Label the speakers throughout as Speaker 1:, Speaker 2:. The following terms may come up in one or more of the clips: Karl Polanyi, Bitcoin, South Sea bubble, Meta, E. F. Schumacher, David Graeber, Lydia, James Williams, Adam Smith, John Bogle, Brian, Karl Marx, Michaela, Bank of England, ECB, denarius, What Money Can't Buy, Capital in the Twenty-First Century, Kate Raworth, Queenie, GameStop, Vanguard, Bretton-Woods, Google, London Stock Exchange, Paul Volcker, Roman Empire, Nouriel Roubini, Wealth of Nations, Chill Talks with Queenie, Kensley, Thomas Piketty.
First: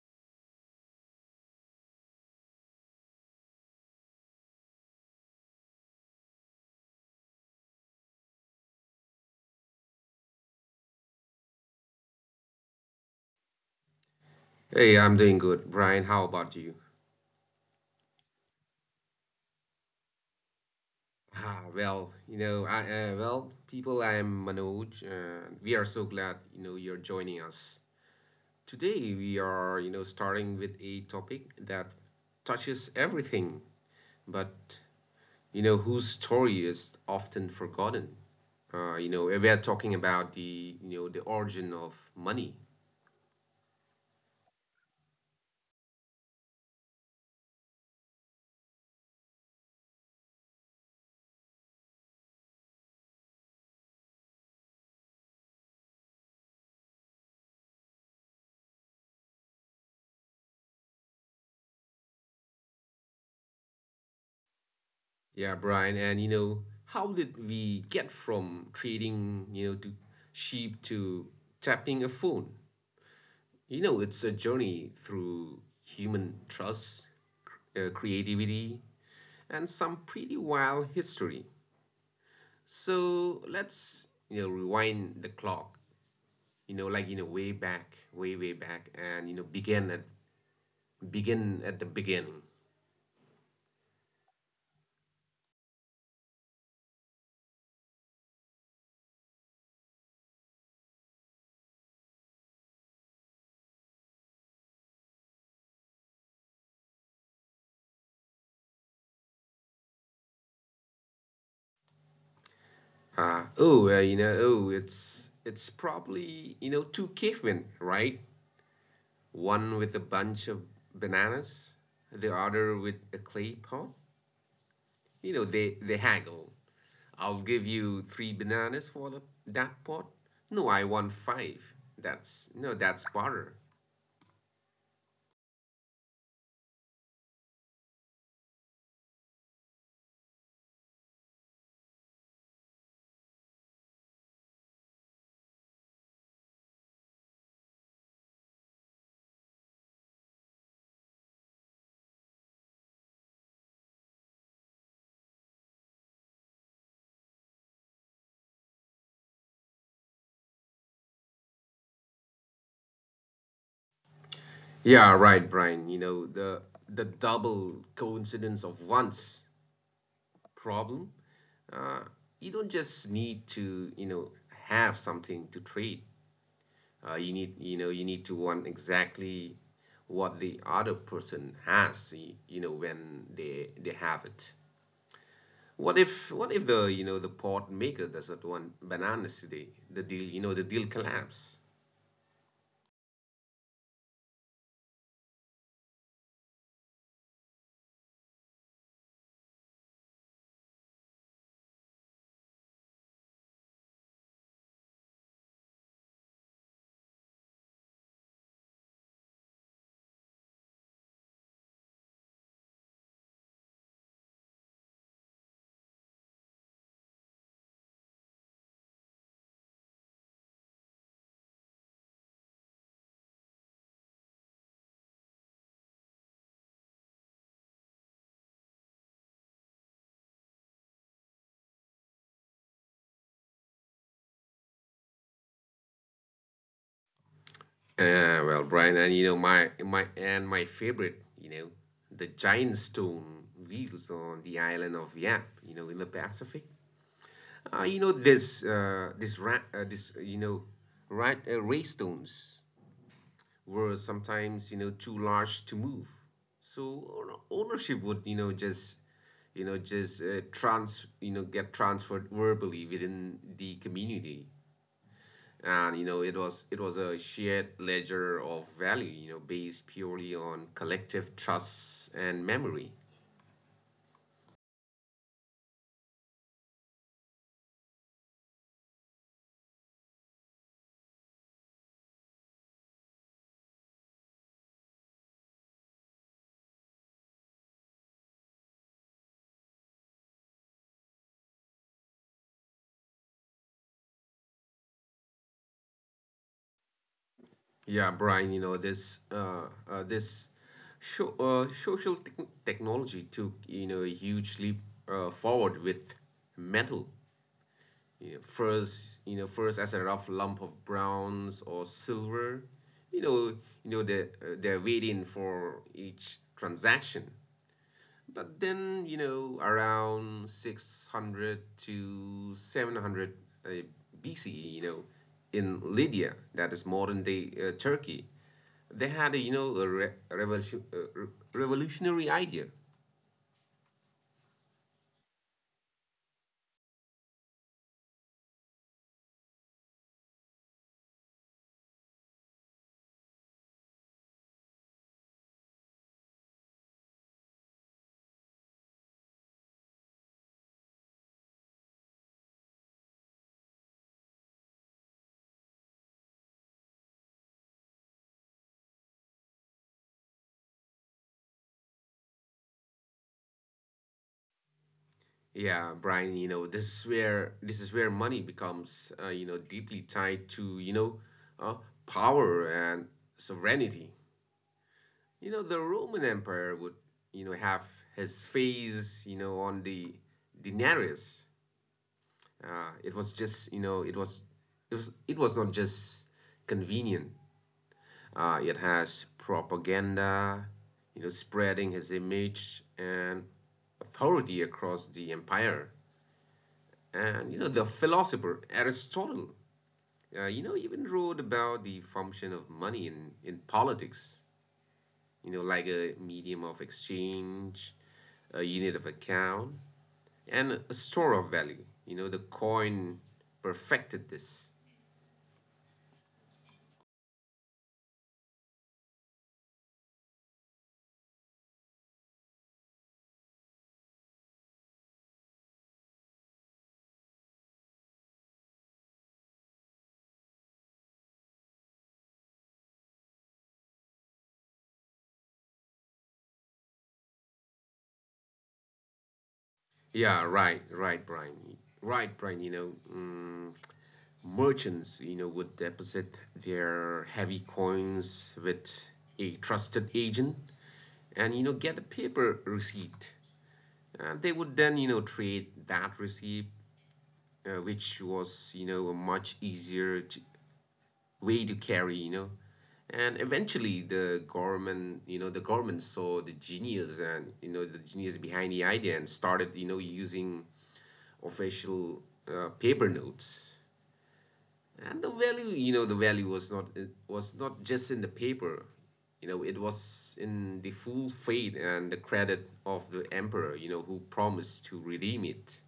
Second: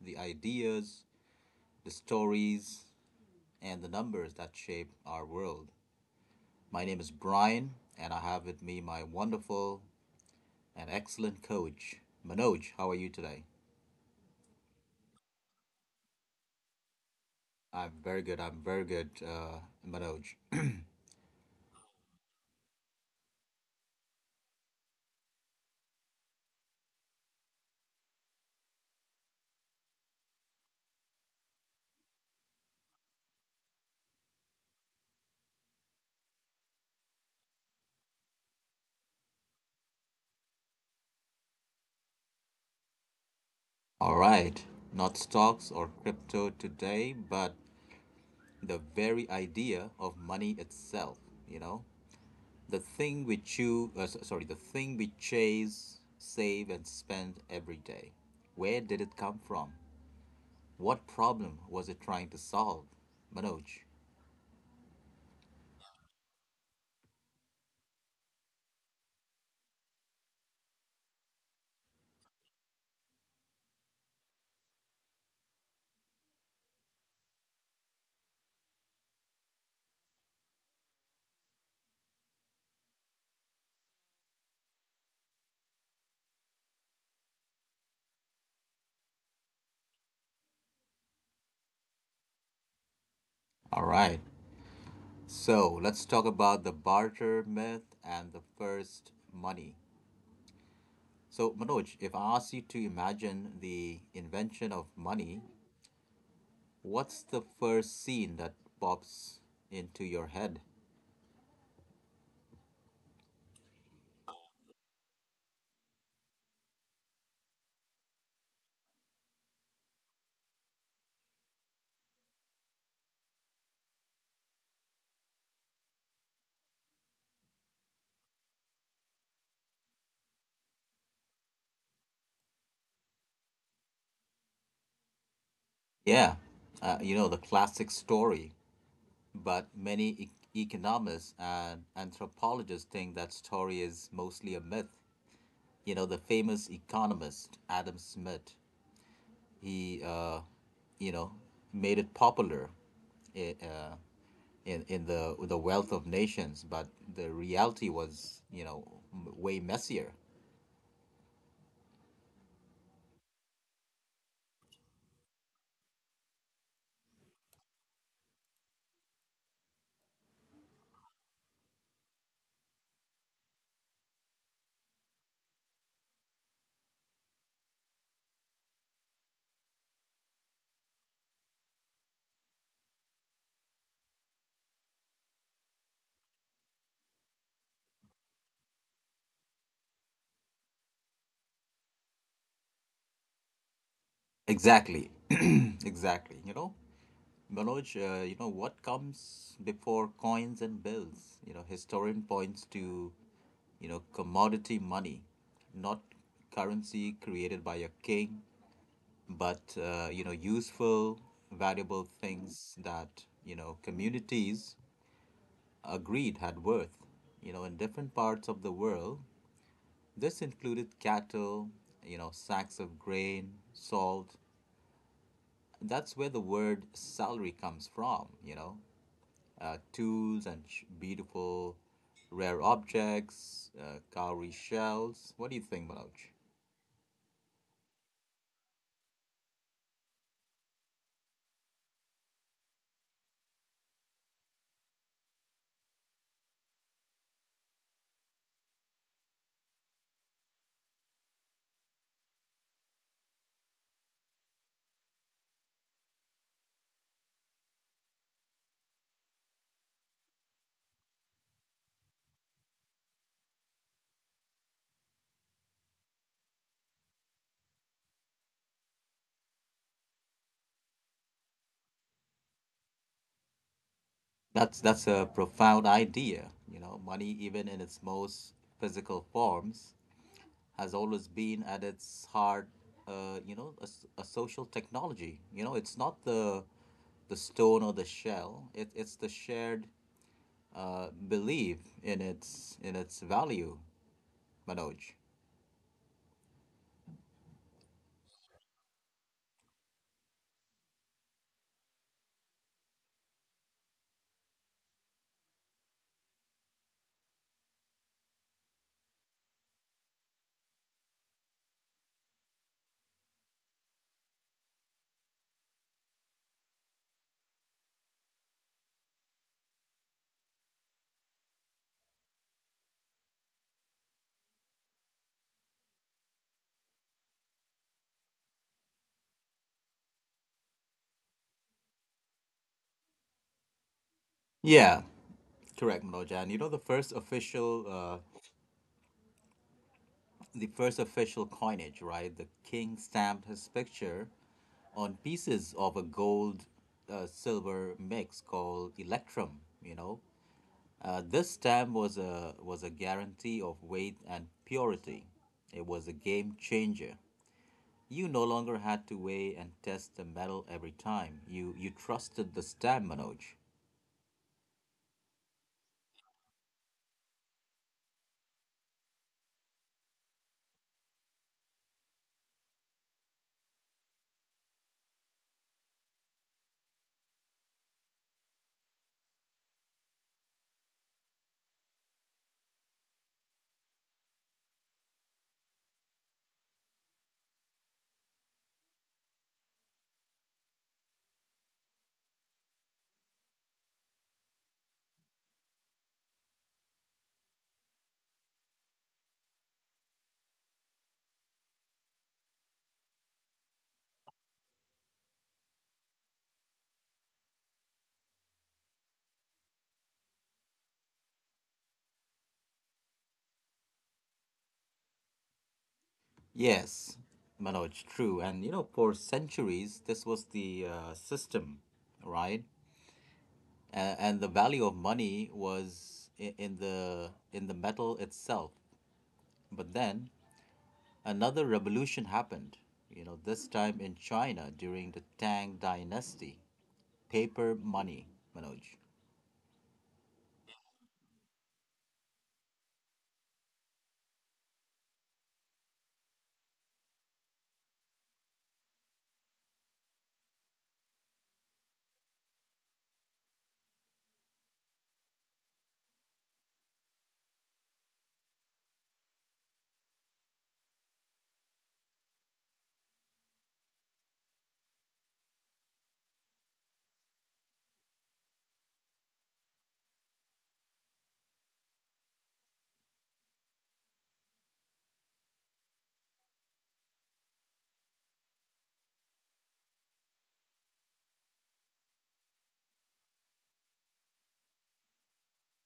Speaker 1: the ideas, the stories, and the numbers that shape our world. My name is Brian, and I have with me my wonderful and excellent coach, Manoj. How are you today?
Speaker 2: Hey, I'm doing good, Brian. How about you?
Speaker 1: I'm very good. I'm very good, Manoj.
Speaker 2: Well, I'm Manoj. We are so glad you're joining us today. We are starting with a topic that touches everything, but whose story is often forgotten. We are talking about the you know the origin of money.
Speaker 1: All right, not stocks or crypto today, but the very idea of money itself, you know? The thing we choose sorry the thing we chase, save, and spend every day. Where did it come from? What problem was it trying to solve, Manoj?
Speaker 2: Yeah, Brian, and how did we get from trading, to sheep to tapping a phone? It's a journey through human trust, creativity, and some pretty wild history. So let's rewind the clock, like, way back, way, way back, and, begin at the beginning.
Speaker 1: All right, so let's talk about the barter myth and the first money. So Manoj, if I ask you to imagine the invention of money, what's the first scene that pops into your head?
Speaker 2: Oh, it's probably, two cavemen, right? One with a bunch of bananas, the other with a clay pot. They haggle. I'll give you three bananas for that pot. No, I want five. That's no, that's barter.
Speaker 1: Yeah, you know, the classic story. But many economists and anthropologists think that story is mostly a myth. You know, the famous economist Adam Smith, he, you know, made it popular i- uh, in the Wealth of Nations, but the reality was, you know, way messier.
Speaker 2: Yeah, right, Brian. You know the double coincidence of once problem. Uh, you don't just need to have something to trade. You need to want exactly what the other person has, when they have it. What if the pot maker doesn't want bananas today? The deal collapse.
Speaker 1: Exactly, exactly. You know, Manoj, what comes before coins and bills? You know, historian points to, you know, commodity money, not currency created by a king, but, you know, useful, valuable things that, you know, communities agreed had worth. You know, in different parts of the world, this included cattle, you know, sacks of grain, salt. That's where the word salary comes from, you know. Tools and beautiful rare objects, cowrie shells. What do you think, Manoj?
Speaker 2: Yeah, well, Brian, and my favorite, the giant stone wheels on the island of Yap, in the Pacific. You know this this ra- this ray stones were sometimes too large to move, so ownership would just trans you know get transferred verbally within the community, and it was a shared ledger of value based purely on collective trust and memory.
Speaker 1: That's a profound idea. You know, money, even in its most physical forms, has always been at its heart, you know, a social technology. You know, it's not the stone or the shell. It's the shared belief in its value, Manoj.
Speaker 2: Yeah, Brian, uh this social technology took a huge leap forward with metal. You First, as a rough lump of bronze or silver, you know they're waiting for each transaction. But then, around 600 to 700 uh, BCE, in lydia, that is modern day turkey, they had a, you know a, revolution, a revolutionary idea.
Speaker 1: Yeah, correct, Manoj. And you know, the first official coinage, right? The king stamped his picture on pieces of a gold silver mix called electrum, you know. This stamp was a guarantee of weight and purity. It was a game changer. You no longer had to weigh and test the metal every time. You trusted the stamp, Manoj.
Speaker 2: Yeah, Brian, this is where money becomes, deeply tied to, uh, power and sovereignty. The Roman Empire would, have his face, on the denarius. It was just, you know, it was not just convenient. It has propaganda, spreading his image and authority across the empire. And the philosopher Aristotle, even wrote about the function of money in politics, like a medium of exchange, a unit of account, and a store of value. The coin perfected this.
Speaker 1: Yes, Manoj, true. And you know, for centuries, this was the system, right? And the value of money was in, in the metal itself, but then another revolution happened. You know, this time in China during the Tang Dynasty, paper money, Manoj.
Speaker 2: Yeah, right, Brian. Right, Brian, merchants, would deposit their heavy coins with a trusted agent and, get a paper receipt. They would then, trade that receipt, which was, a much easier way to carry. And eventually, the government saw the genius and, the genius behind the idea and started, using official paper notes. And the value, the value was not just in the paper, it was in the full faith and the credit of the emperor, who promised to redeem it.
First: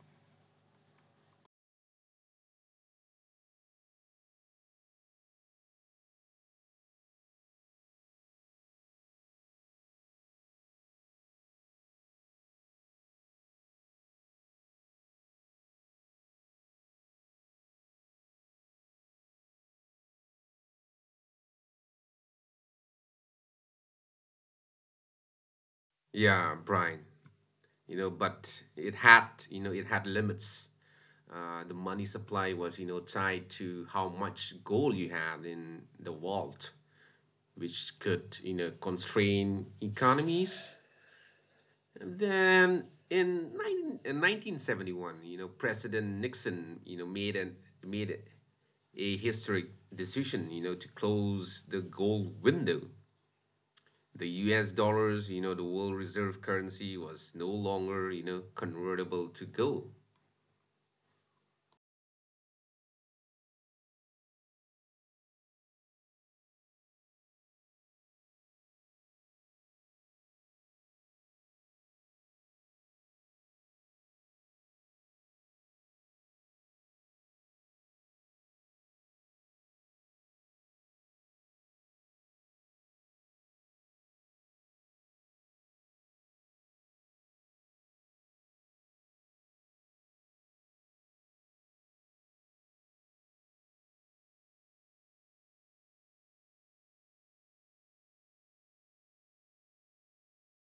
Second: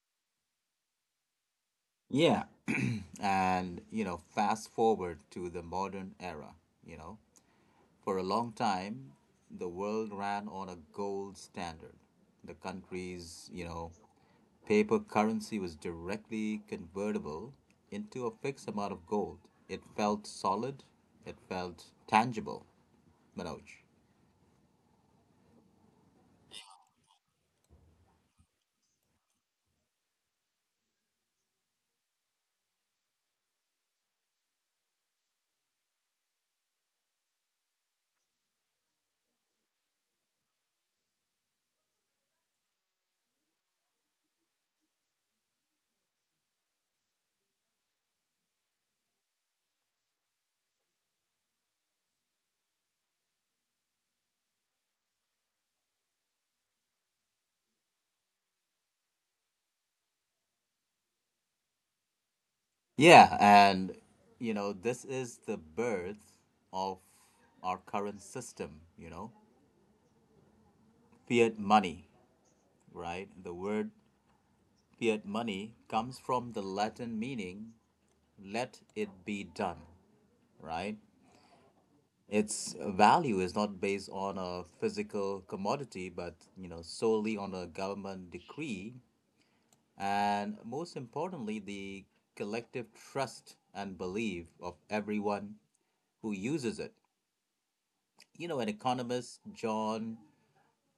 Speaker 1: Yeah. And you know, fast forward to the modern era, you know, for a long time, the world ran on a gold standard. The country's, you know, paper currency was directly convertible into a fixed amount of gold. It felt solid, it felt tangible, Manoj.
Speaker 2: Yeah, Brian. But it had limits. The money supply was, tied to how much gold you had in the vault, which could, constrain economies. And then in 19, in 1971, President Nixon, made a historic decision, to close the gold window. The US dollars, the world reserve currency, was no longer, convertible to gold.
Speaker 1: Yeah, and you know, this is the birth of our current system, you know, fiat money, right? The word fiat money comes from the Latin meaning let it be done. Right? Its value is not based on a physical commodity, but you know, solely on a government decree, and most importantly, the collective trust and belief of everyone who uses it. You know, an economist, John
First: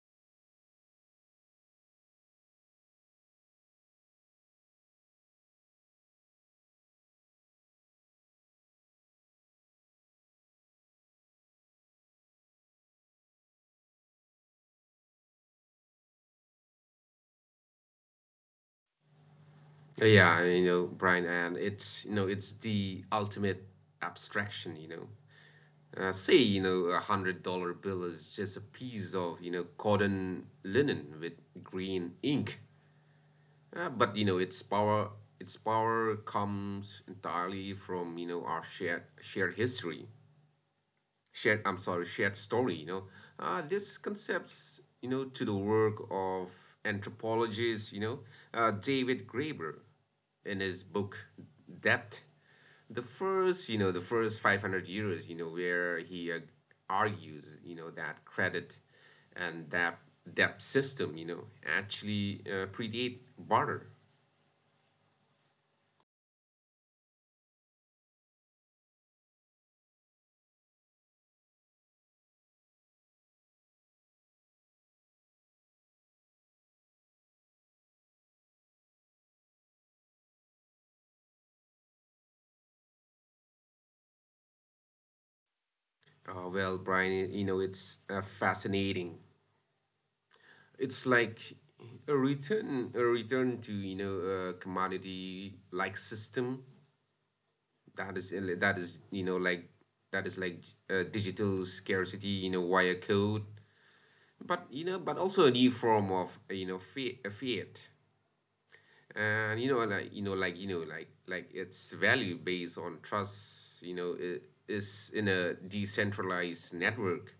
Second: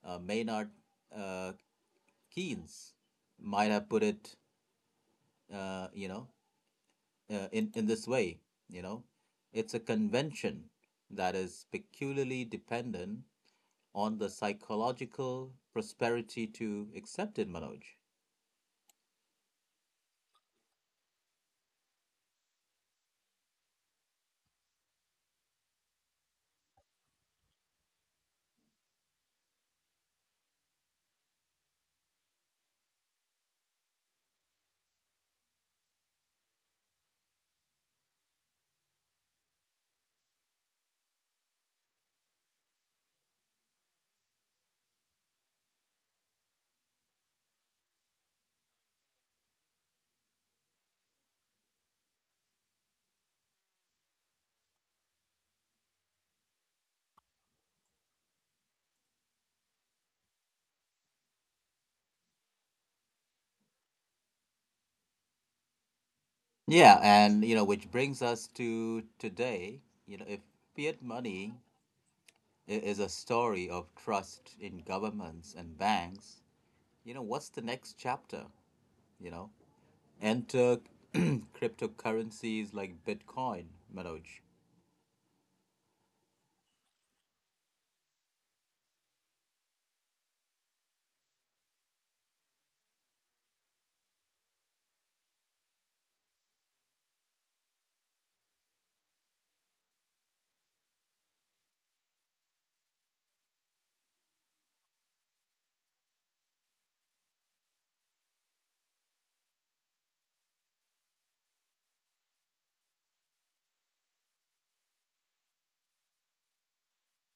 Speaker 1: Maynard uh, Keynes, might have put it, uh, you know, in this way, you know, it's a convention that is peculiarly dependent on the psychological prosperity to accept it, Manoj.
Speaker 2: Yeah, Brian, and it's the ultimate abstraction. Say, $100 bill is just a piece of, cotton linen with green ink. But, its power comes entirely from, our shared, shared history shared I'm sorry shared story. This concepts, to the work of anthropologist, david graeber, in his book depth, the first 500 years, where he argues that credit and that debt system actually predate barter.
Speaker 1: Yeah, and you know, which brings us to today. You know, if fiat money is a story of trust in governments and banks, you know, what's the next chapter? You know, enter cryptocurrencies like Bitcoin, Manoj.
Speaker 2: Well, Brian, it's fascinating. It's like a return to a commodity like system that is uh, that is you know like that is like digital scarcity, wire code, but but also a new form of fiat. And like its value based on trust, is in a decentralized network,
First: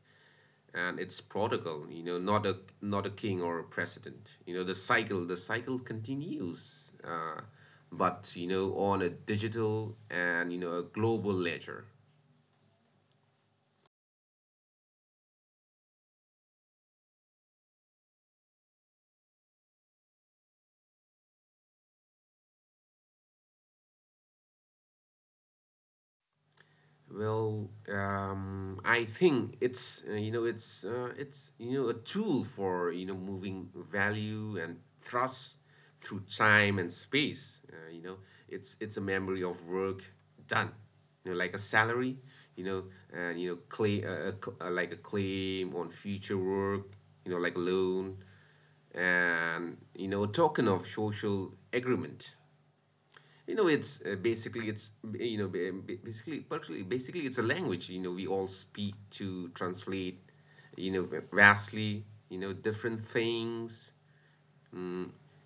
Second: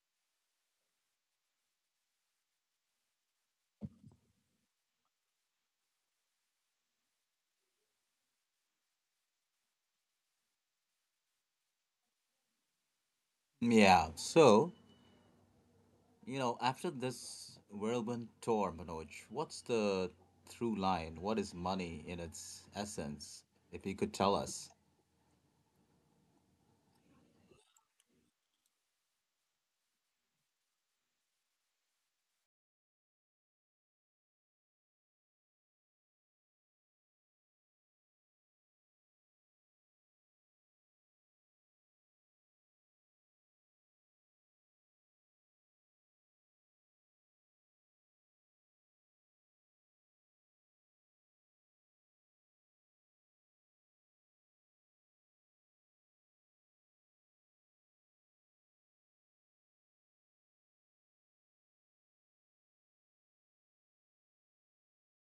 Speaker 2: and it's prodigal, not a king or a president. The cycle continues, but on a digital and a global ledger.
Speaker 1: Yeah, so, you know, after this whirlwind tour, Manoj, what's the through line? What is money in its essence? If you could tell us.
Speaker 2: Well, I think it's it's a tool for moving value and trust through time and space. It's a memory of work done. Like a salary. You know, and claim, like a claim on future work. Like a loan, and a token of social agreement. You know, it's basically it's you know ba- ba- basically it's a language. We all speak to translate vastly different things.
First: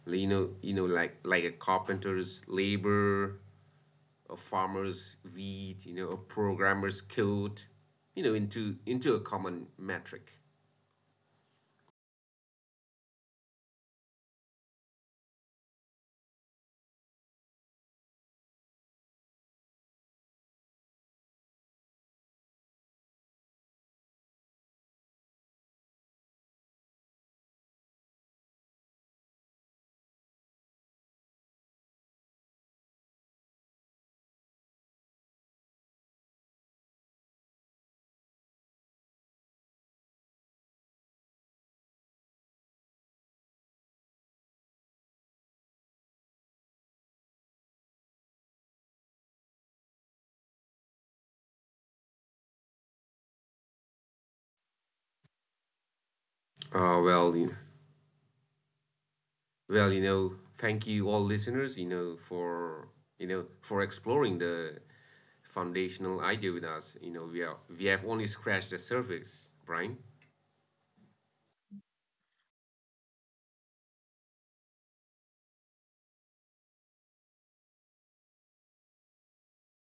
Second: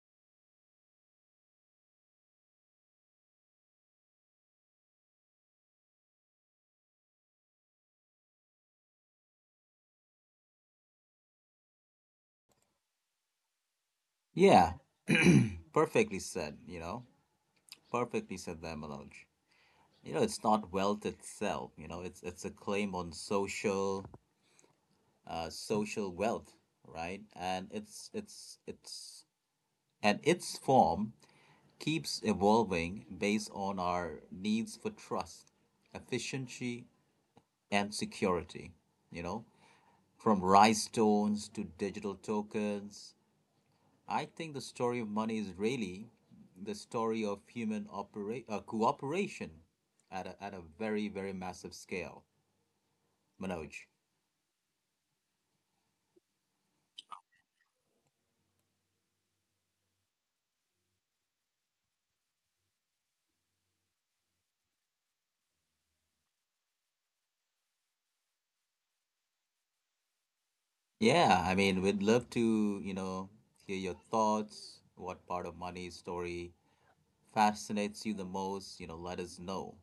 Speaker 2: Like a carpenter's labor, a farmer's wheat, a programmer's code, into a common metric.
Speaker 1: Yeah, perfectly said, you know. Perfectly said there, Manoj. You know, it's not wealth itself, you know, it's a claim on social social wealth, right? And it's and its form keeps evolving based on our needs for trust, efficiency, and security, you know, from rice stones to digital tokens. I think the story of money is really the story of human cooperation at a very, very massive scale, Manoj.
Speaker 2: Uh, well, you know, Well, thank you all listeners, for exploring the foundational idea with us. We have only scratched the surface, Brian.
Speaker 1: Yeah, I mean, we'd love to, you know, hear your thoughts. What part of money's story fascinates you the most? You know, let us know.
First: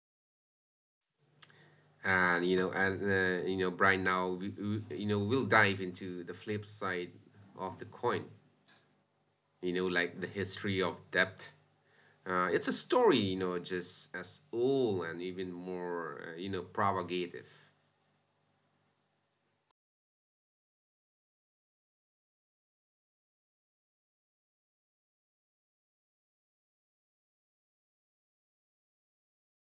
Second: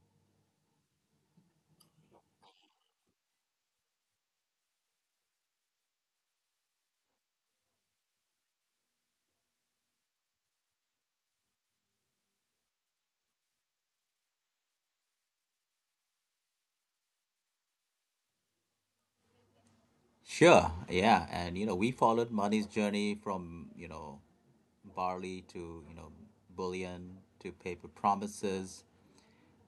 Speaker 2: And, Brian, now we you know we'll dive into the flip side of the coin. Like the history of debt. It's a story, just as old and even more, provocative.
Speaker 1: Sure. Yeah. And, you know, we followed money's journey from, you know, barley to, you know, bullion to paper promises,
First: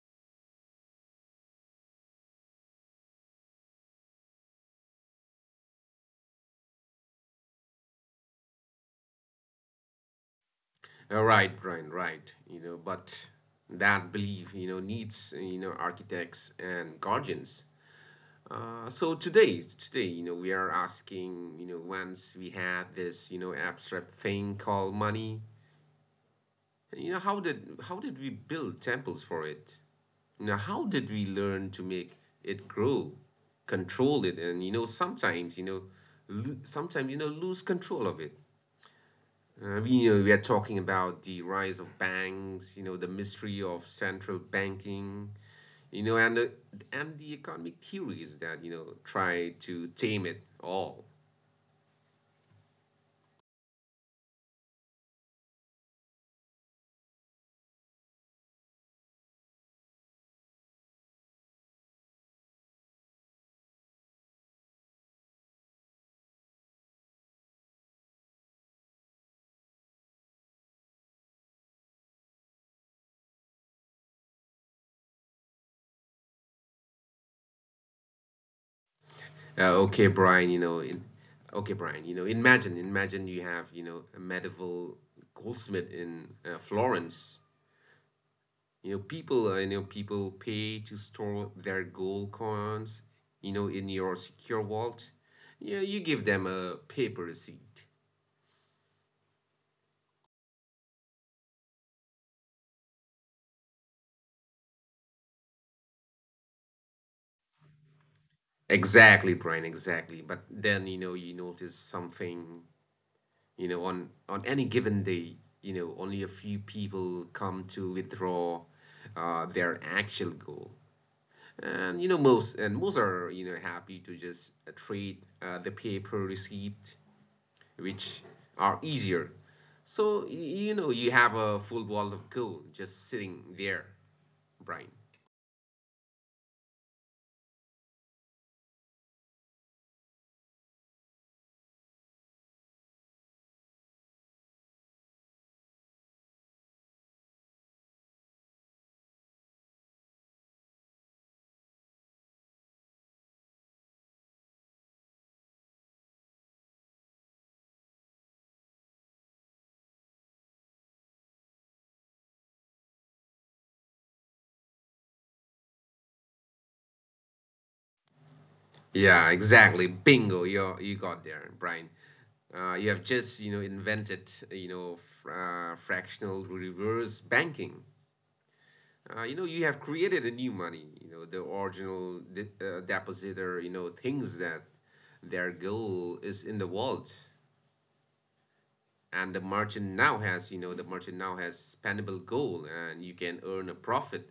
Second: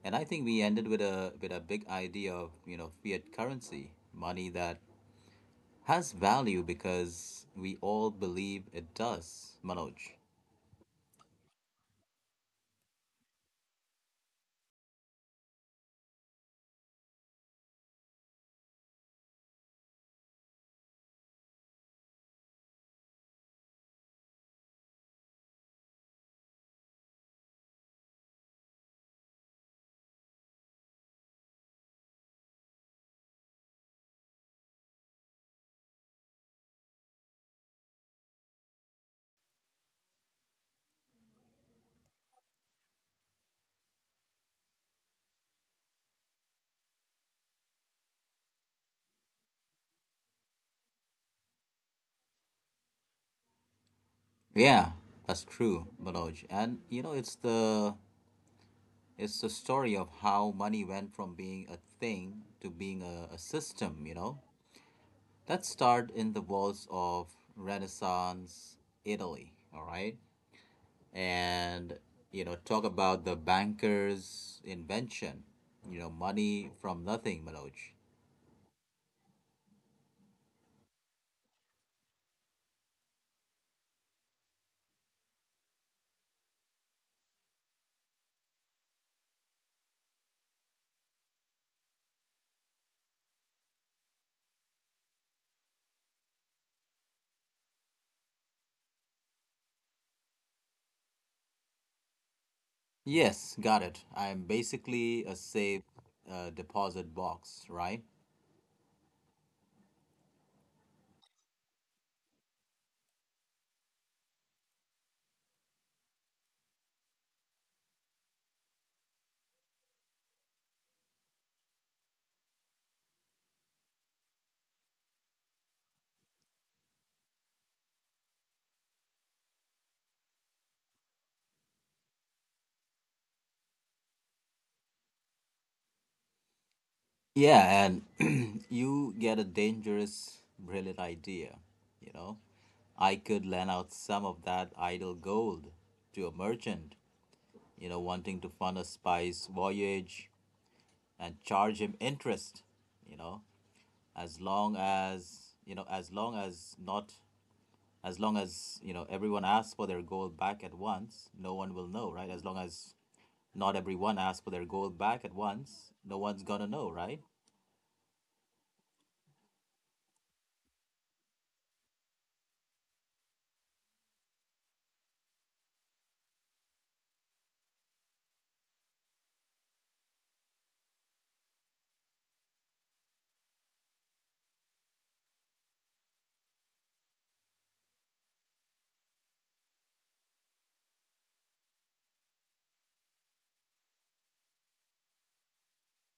Speaker 1: and I think we ended with a, with a big idea of, you know, fiat currency, money that has value because we all believe it does, Manoj.
Speaker 2: Right, Brian, right. But that belief, needs, architects and guardians. So today, we are asking, once we had this, abstract thing called money, how did we build temples for it? How did we learn to make it grow, control it, and sometimes lose control of it. We are talking about the rise of banks, the mystery of central banking, you know, and, uh, and the economic theories that, try to tame it all.
Speaker 1: Yeah, that's true, Manoj. And you know, it's the, it's the story of how money went from being a thing to being a system, you know. Let's start in the walls of Renaissance Italy, all right? And, you know, talk about the banker's invention, you know, money from nothing, Manoj.
Speaker 2: Uh, okay, Brian, you know, in, okay, Brian, imagine you have, a medieval goldsmith in Florence. People, pay to store their gold coins, in your secure vault. You give them a paper receipt.
Speaker 1: Yes, got it. I'm basically a safe deposit box, right?
Speaker 2: Exactly, Brian, exactly. But then, you notice something, on any given day, only a few people come to withdraw their actual goal. And most are, happy to just trade the paper receipt, which are easier. So, you have a full wall of gold just sitting there, Brian.
Speaker 1: Yeah, and you get a dangerous, brilliant idea. You know, I could lend out some of that idle gold to a merchant, you know, wanting to fund a spice voyage, and charge him interest, you know, as long as you know as long as not as long as you know everyone asks for their gold back at once no one will know right as long as not everyone asks for their gold back at once, no one's gonna know, right?
Speaker 2: Yeah, exactly. Bingo. You got there, Brian. You have just invented fractional reverse banking. You have created a new money. The original depositor thinks that their goal is in the vault, and the merchant now has spendable gold, and you can earn a profit.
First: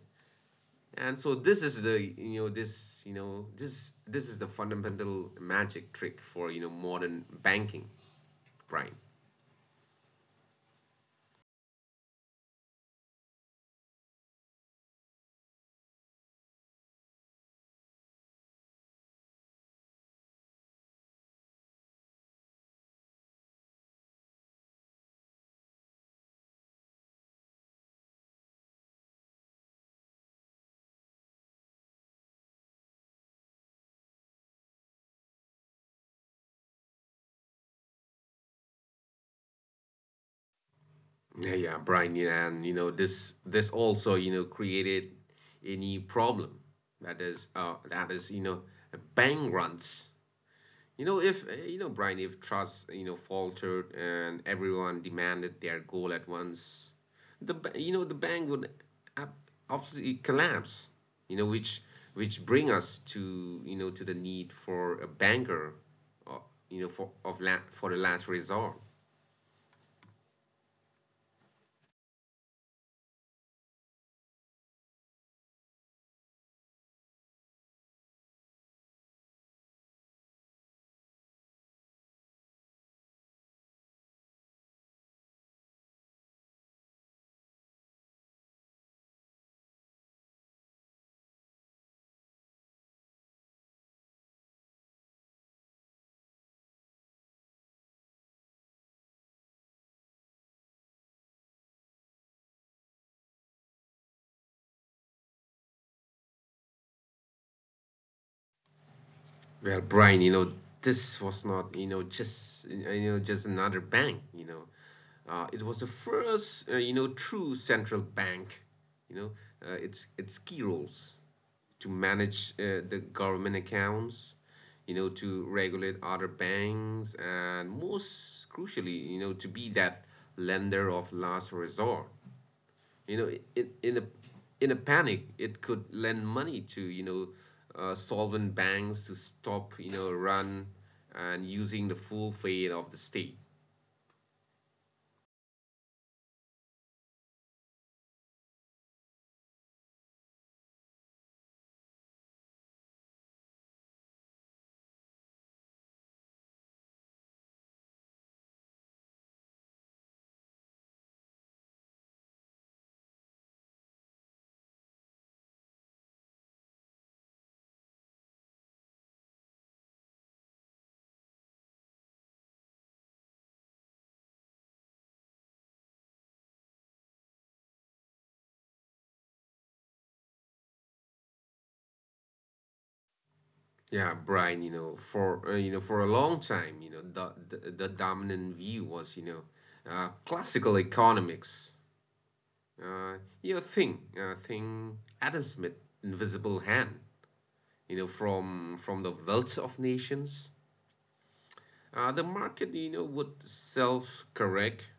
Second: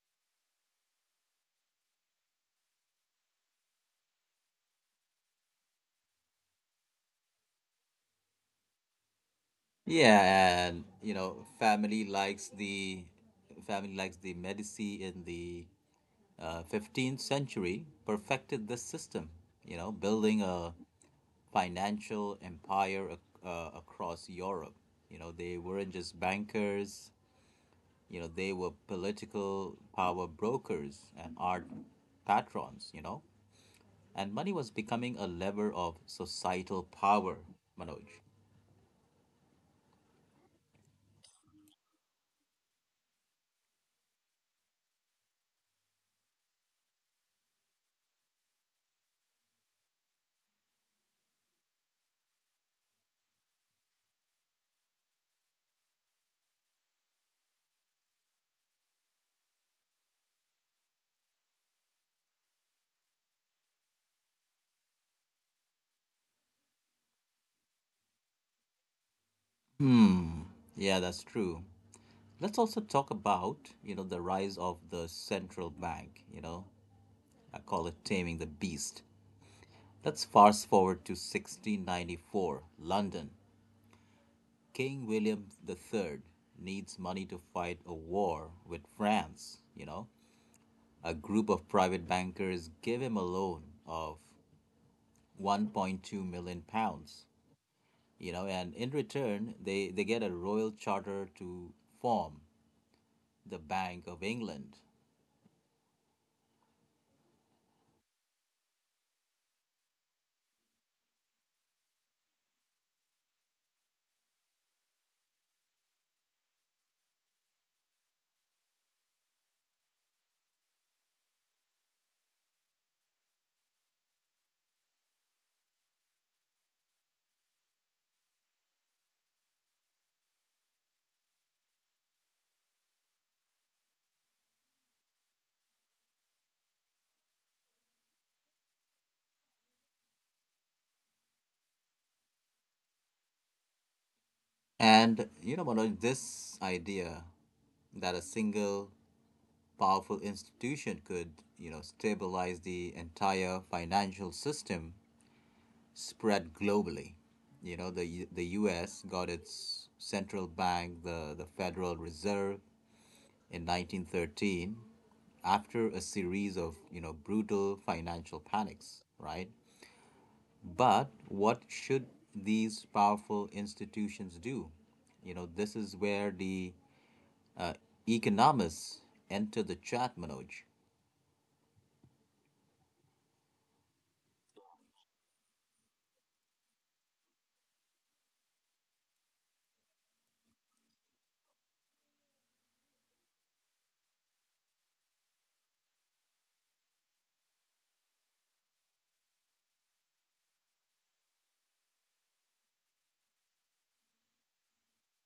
Speaker 2: And so this is the fundamental magic trick for modern banking, Brian.
Speaker 1: Yeah, and you know, family likes the Medici in the 15th century perfected this system, you know, building a financial empire across Europe. You know, they weren't just bankers. You know, they were political power brokers and art patrons, you know, and money was becoming a lever of societal power, Manoj.
Speaker 2: Yeah, yeah, Brian. Yeah, and this also created a new problem, that is bank runs. If Brian, if trust faltered and everyone demanded their goal at once, the ba- you know the bank would obviously collapse. You know, which which bring us to to the need for a banker, for the last resort.
Speaker 1: Hmm. Yeah, that's true. Let's also talk about, you know, the rise of the central bank, you know. I call it taming the beast. Let's fast forward to 1694, London. King William III needs money to fight a war with France, you know. A group of private bankers gave him a loan of 1.2 million pounds, you know, and in return, they get a royal charter to form the Bank of England.
Speaker 2: Well, Brian, this was not, just another bank, it was the first, true central bank, you know, its key roles to manage the government accounts, you know, to regulate other banks, and most crucially, you know, to be that lender of last resort. you know in in a in a panic it could lend money to solvent banks to stop run and using the full faith of the state.
Speaker 1: And, you know, Manoj, this idea that a single powerful institution could, you know, stabilize the entire financial system spread globally. You know, the U.S. got its central bank, the Federal Reserve, in 1913 after a series of, you know, brutal financial panics, right? But what should these powerful institutions do? You know, this is where the economists enter the chat, Manoj.
Speaker 2: Yeah, Brian. For a long time, you know, the dominant view was, classical economics, uh, you know thing thing Adam Smith, invisible hand, from The Wealth of Nations. The market, you know, would self correct.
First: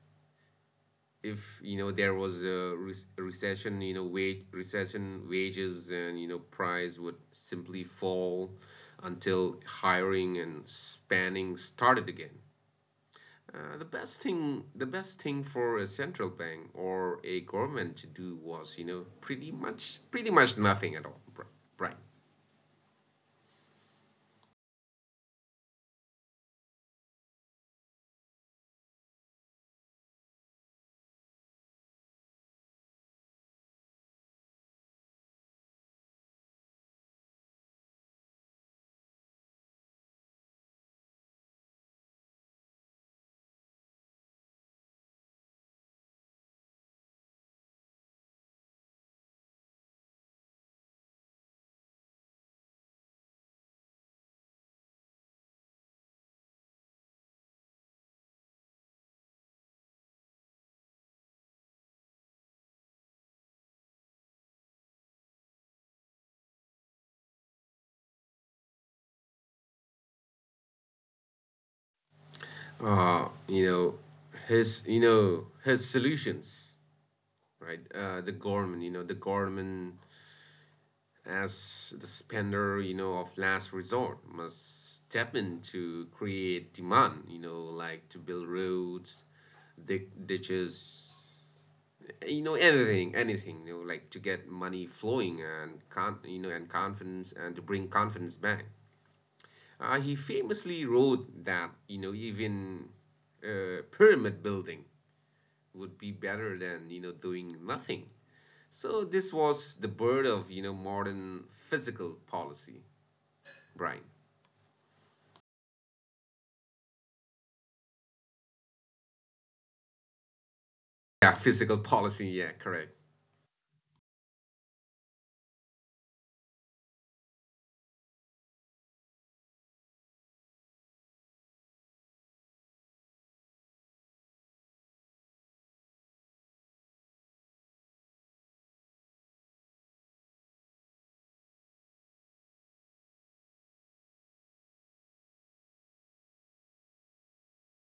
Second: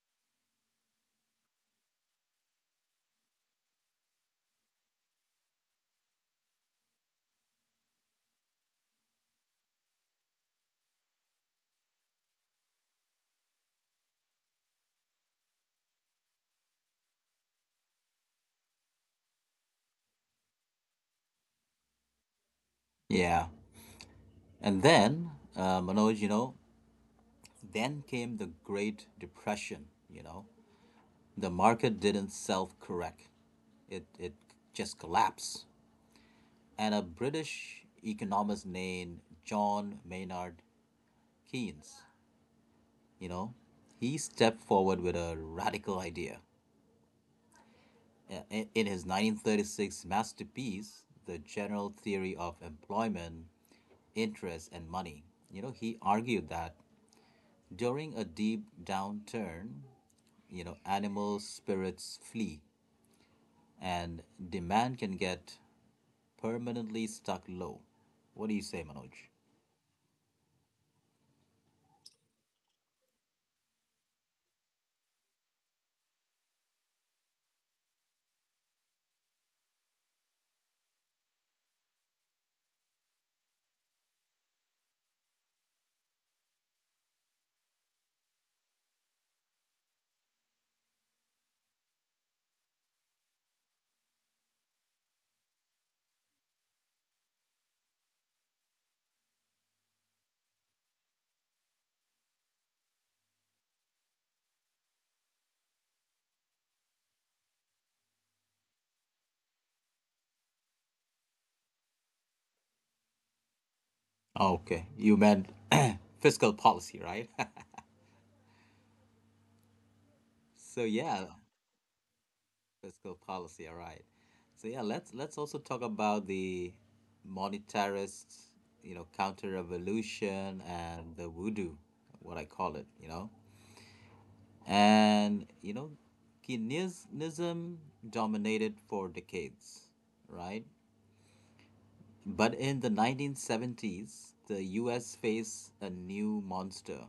Speaker 2: If, you know, there was a recession, you know, wages and, you know, price would simply fall until hiring and spanning started again. The best thing for a central bank or a government to do was, you know, pretty much nothing at all, right?
Speaker 1: Yeah, and then, Manoj, you know, then came the Great Depression. You know, the market didn't self correct, it just collapsed. And a British economist named John Maynard Keynes. You know, he stepped forward with a radical idea. I- In his 1936 masterpiece, The General Theory of Employment, Interest, and Money, you know, he argued that during a deep downturn, you know, animal spirits flee and demand can get permanently stuck low. What do you say, Manoj?
Speaker 2: uh, you know his you know his solutions, right? The government, as the spender, you know, of last resort, must step in to create demand, you know, like to build roads, dig ditches, you know, anything, you know, like to get money flowing and and confidence and to bring confidence back. He famously wrote that, you know, even pyramid building would be better than, doing nothing. So this was the birth of, modern physical policy, Brian.
Speaker 1: Okay, you meant fiscal policy, right?
Speaker 2: Yeah,
Speaker 1: So
Speaker 2: physical
Speaker 1: yeah,
Speaker 2: policy. Yeah, correct.
Speaker 1: fiscal policy, all right. So yeah, let's also talk about the monetarist, you know, counter revolution and the voodoo, what I call it, you know. And you know, Keynesianism dominated for decades, right? But in the 1970s, the US faced a new monster,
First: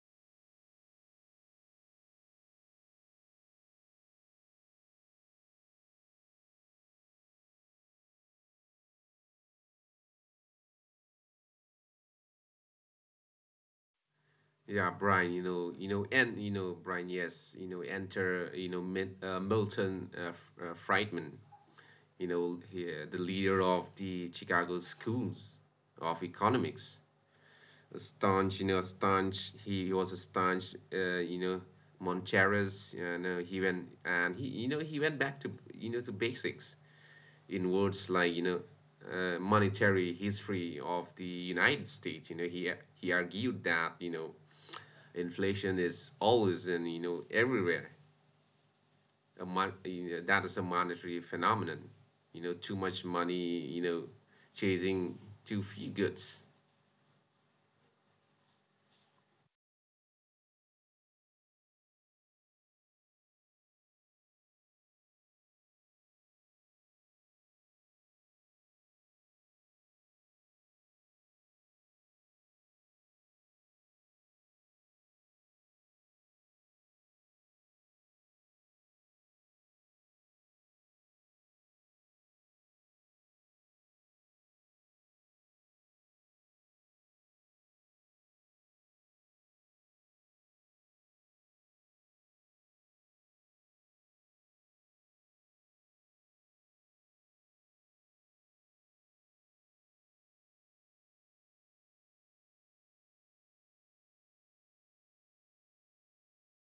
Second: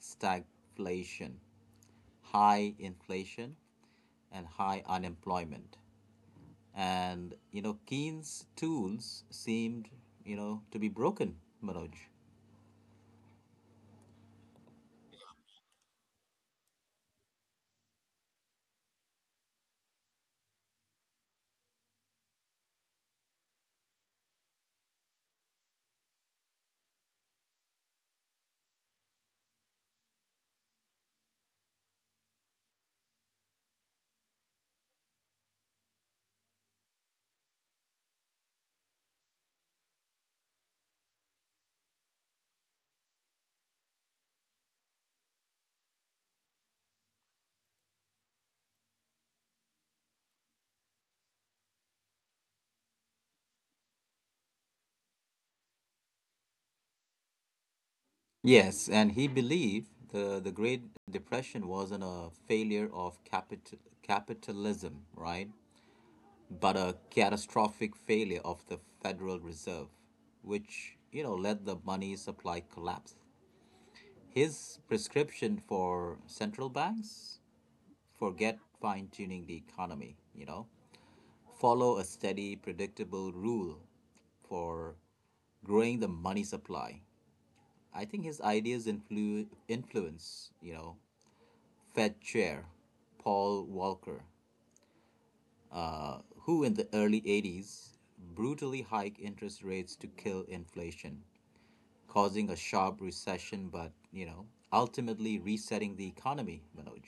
Speaker 1: stagflation, high inflation, and high unemployment. And, you know, Keynes' tools seemed, you know, to be broken, Manoj.
Speaker 2: Yeah, Brian. Brian. Yes, you know, enter, Milton Friedman. You know, the leader of the Chicago schools of economics. Staunch, you know, staunch. He was a staunch, Monteras. You know, he went back to, to basics in words like, monetary history of the United States. You know, he argued that, you know, inflation is always and, you know, everywhere. A mon- you know, that is a monetary phenomenon. You know, too much money, you know, chasing too few goods.
Speaker 1: Yes, and he believed the Great Depression wasn't a failure of capitalism, right? But a catastrophic failure of the Federal Reserve, which, you know, led the money supply collapse. His prescription for central banks. Forget fine tuning the economy, you know. Follow a steady, predictable rule for growing the money supply. I think his ideas influence, you know, Fed chair Paul Volcker, who in the early 80s brutally hiked interest rates to kill inflation, causing a sharp recession, but, you know, ultimately resetting the economy, Manoj.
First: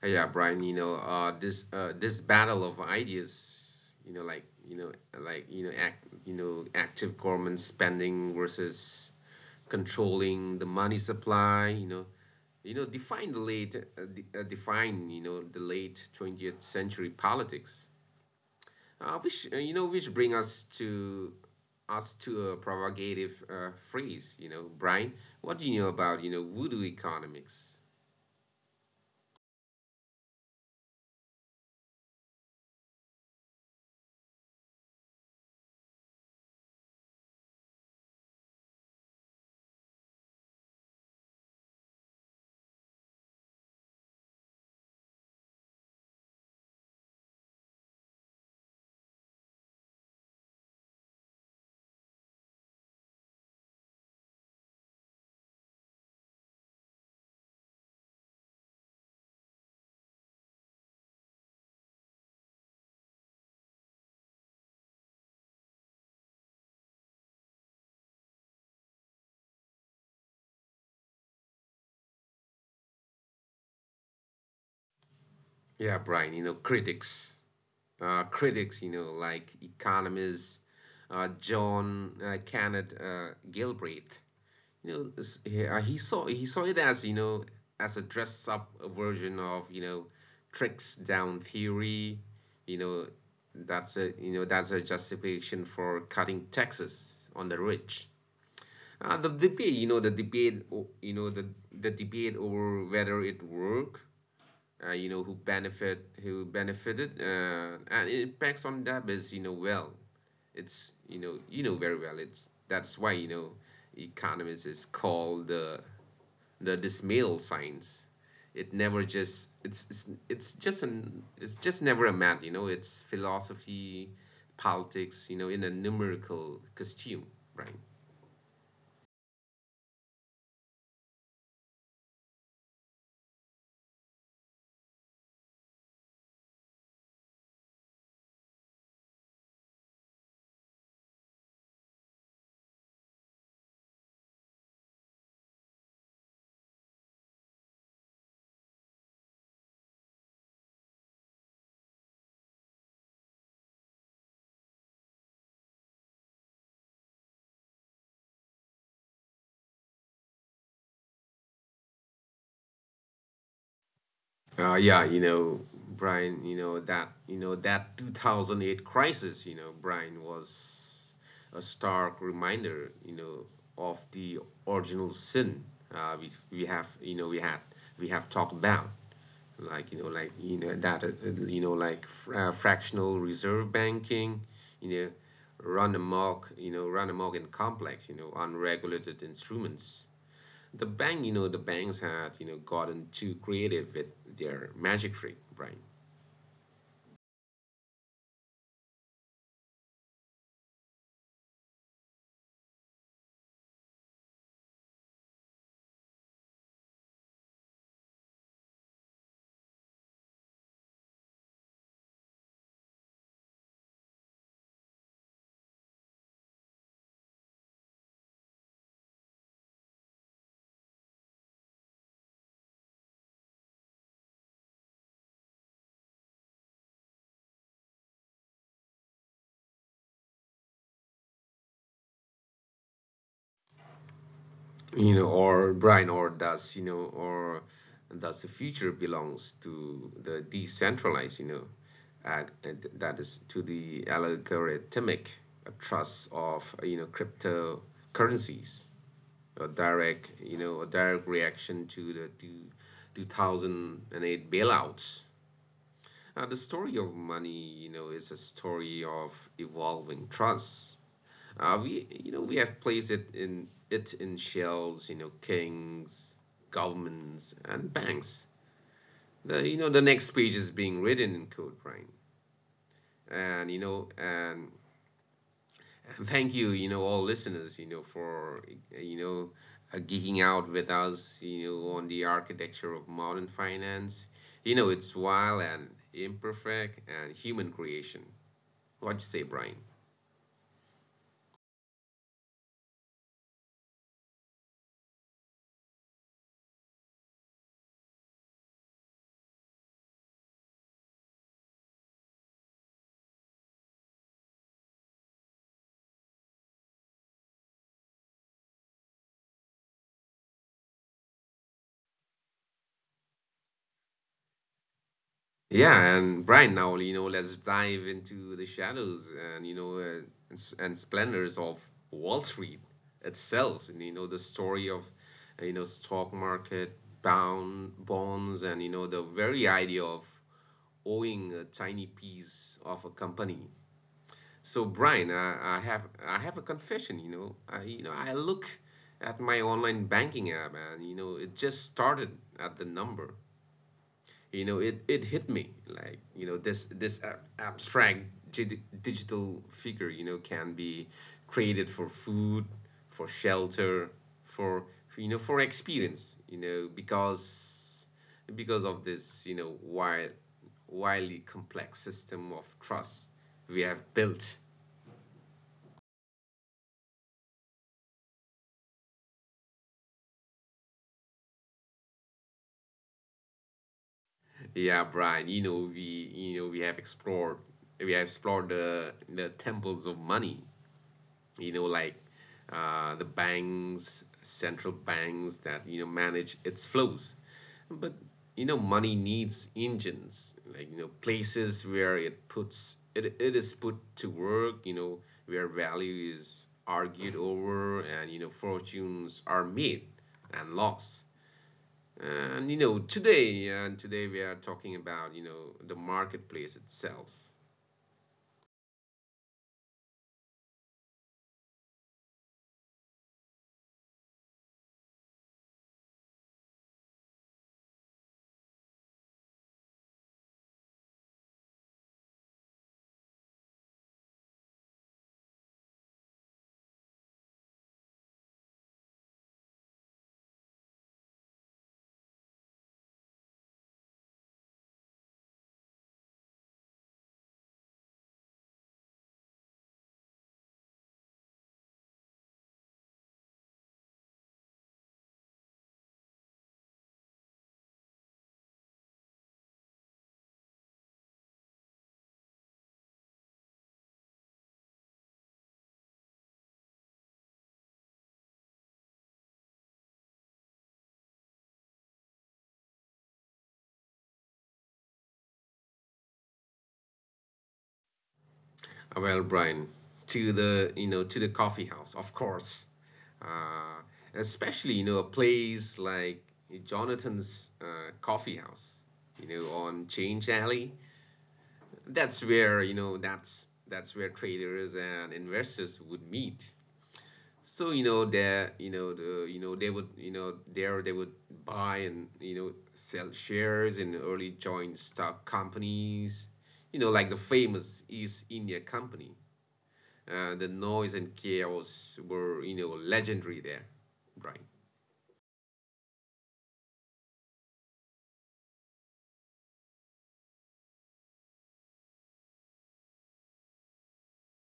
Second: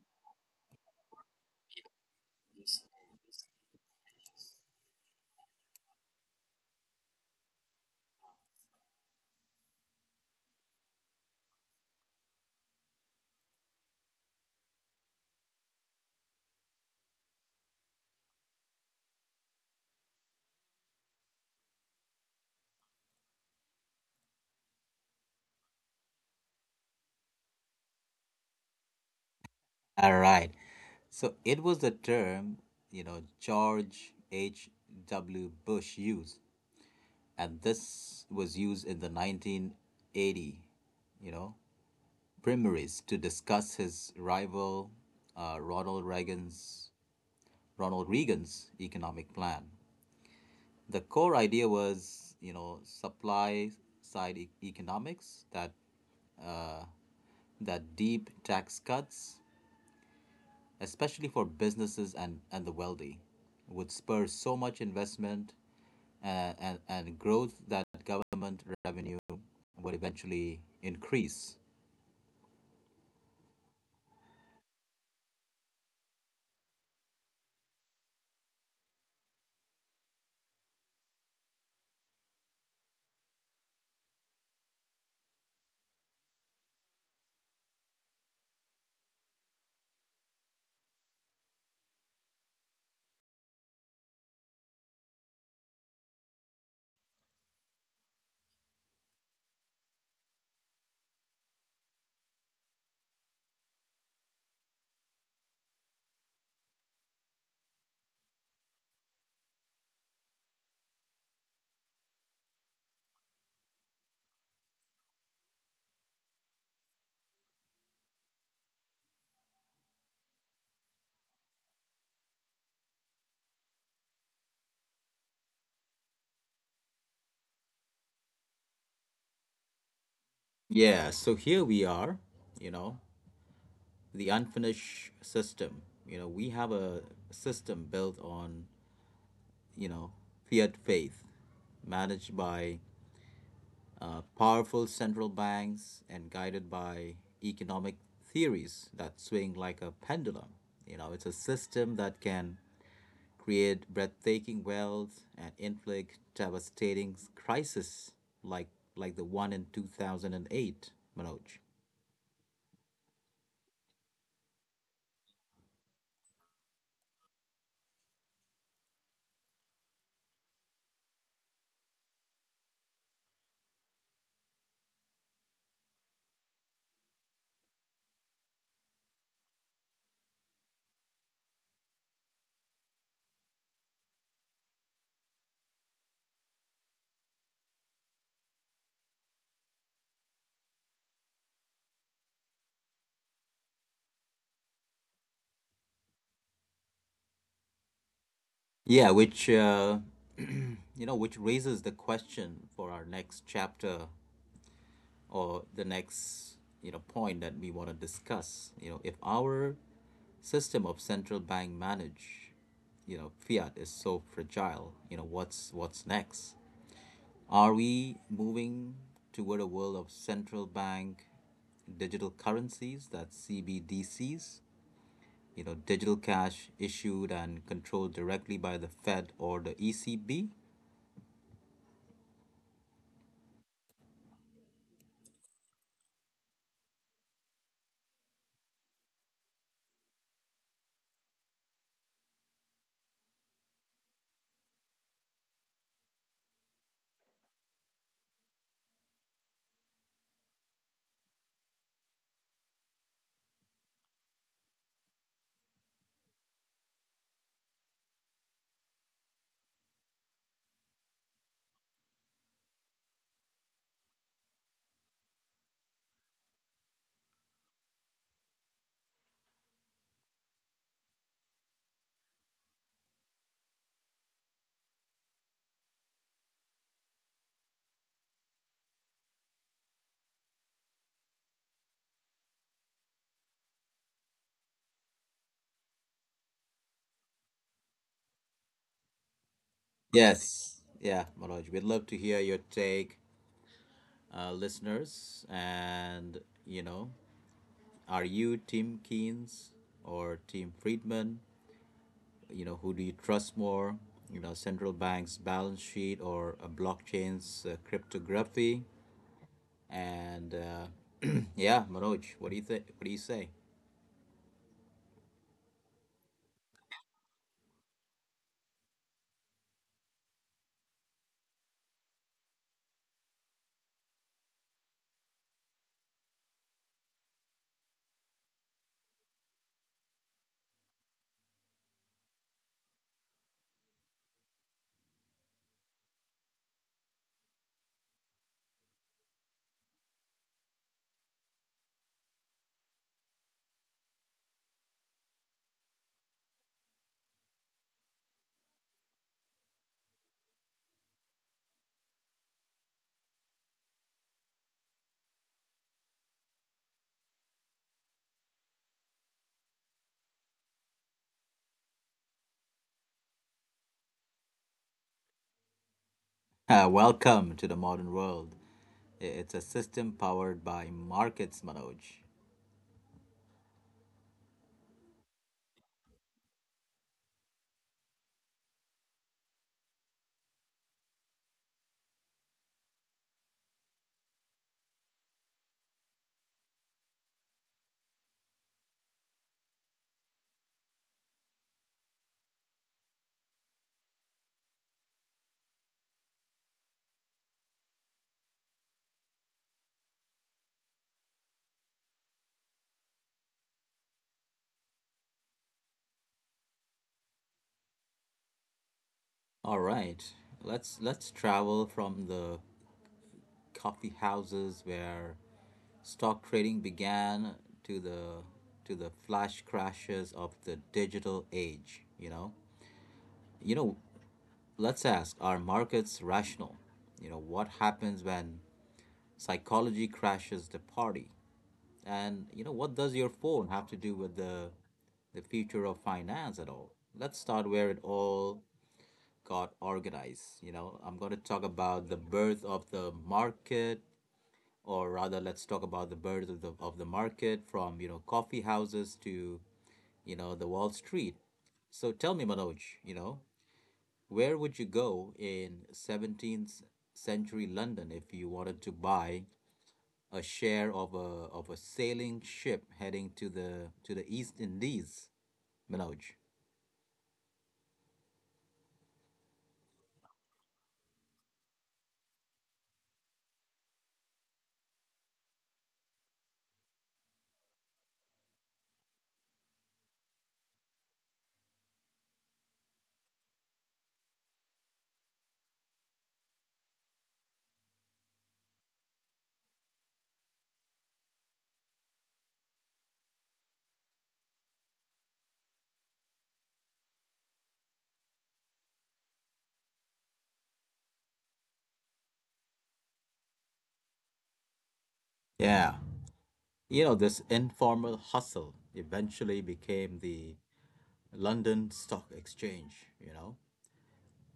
Speaker 2: Brian, you know, this battle of ideas, you know, like you know, like you know, act, you know, active government spending versus controlling the money supply, you know, define the late, de define, you know, the late 20th century politics, which bring us to a provocative phrase, you know, Brian, what do you know about, you know, voodoo economics?
Speaker 1: All right. So it was the term, you know, George H.W. Bush used, and this was used in the 1980, you know, primaries to discuss his rival uh, Ronald Reagan's Ronald Reagan's economic plan. The core idea was, you know, supply side economics, that uh, deep tax cuts, especially for businesses and the wealthy, would spur so much investment and growth that government revenue would eventually increase.
Speaker 2: Yeah, Brian, you know, critics, you know, like economists, John Kenneth Galbraith, you know, he saw, it as, you know, as a dress up version of, you know, tricks down theory, you know, that's a, that's a justification for cutting taxes on the rich. The debate, you know, the debate, o- you know, the debate over whether it worked, who benefited, and it impacts on that is, well, it's, very well, it's that's why, you know, economists is called the dismal science. It never just it's just an it's just never a math, you know, it's philosophy, politics, you know, in a numerical costume, right?
Speaker 1: Yeah, so here we are, you know, the unfinished system. You know, we have a system built on, you know, fiat faith, managed by powerful central banks and guided by economic theories that swing like a pendulum. It's a system that can create breathtaking wealth and inflict devastating crises like like the one in 2008, Manoj.
Speaker 2: Uh, yeah, you know, Brian, that 2008 crisis, you know, Brian, was a stark reminder, you know, of the original sin. Uh, we we have, you know, we had, we have talked about, like you know that you know like fr- fractional reserve banking, you know, run amok and complex, you know, unregulated instruments. The banks had, you know, gotten too creative with their magic trick, Brian.
Speaker 1: Yeah, which which raises the question for our next chapter or the next point that we want to discuss. If our system of central bank manage, fiat is so fragile, what's next? Are we moving toward a world of central bank digital currencies, that's CBDCs, digital cash issued and controlled directly by the Fed or the ECB?
Speaker 2: You know, or Brian, or does, you know, or does the future belongs to the decentralized, and that is to the algorithmic trust of, you know, cryptocurrencies, a direct reaction to the 2008 bailouts. The story of money, you know, is a story of evolving trust. We have placed it in, it in shells, you know, kings, governments, and banks. The you know The next page is being written in code, right? And, and thank you, you know, all listeners, you know, for uh, you know, geeking out with us, you know, on the architecture of modern finance. You know, it's wild and imperfect and human creation. What you say, Brian?
Speaker 1: Yes. Yeah, Manoj, we'd love to hear your take, listeners. And, you know, are you Team Keynes or Team Friedman? Who do you trust more? Central bank's balance sheet or a blockchain's cryptography? And yeah, Manoj, what do you think? What do you say?
Speaker 2: Yeah, and Brian, now, you know, let's dive into the shadows and, and splendors of Wall Street itself. And, you know, the story of, stock market, bound bonds, and, you know, the very idea of owing a tiny piece of a company. So Brian, I have a confession. You know, I look at my online banking app, and, you know, it just started at the number. It hit me like, you know, abstract digital figure, you know, can be created for food, for shelter, for, for experience, you know, because, of this, you know, wildly complex system of trust we have built.
Speaker 1: Welcome to the modern world. It's a system powered by markets, Manoj.
Speaker 2: Yeah, Brian, we have explored the temples of money, you know, like the banks, central banks that, you know, manage its flows. But, you know, money needs engines, like, you know, places where it is put to work, you know, where value is argued over and, you know, fortunes are made and lost. And, you know, today we are talking about, you know, the marketplace itself.
Speaker 1: All right, let's travel from the coffee houses where stock trading began to the flash crashes of the digital age? You know, let's ask, are markets rational? What happens when psychology crashes the party? And, what does your phone have to do with the future of finance at all? Let's start where it all got organized. I'm going to talk about the birth of the market, or rather, let's talk about the birth of the market, from coffee houses to the Wall Street. So tell me, Manoj, you know, where would you go in 17th century London if you wanted to buy a share of a sailing ship heading to the East Indies, Manoj.
Speaker 2: Well, Brian, to the you know to the coffee house, of course. Uh, especially, you know, a place like Jonathan's coffee house, you know, on Change Alley. That's where, that's where traders and investors would meet. So, you know there you know the you know they would you know there they would buy and, you know, sell shares in early joint stock companies, you know, like the famous East India Company. The noise and chaos were, you know, legendary there, Brian.
Speaker 1: Yeah. This informal hustle eventually became the London Stock Exchange, you know.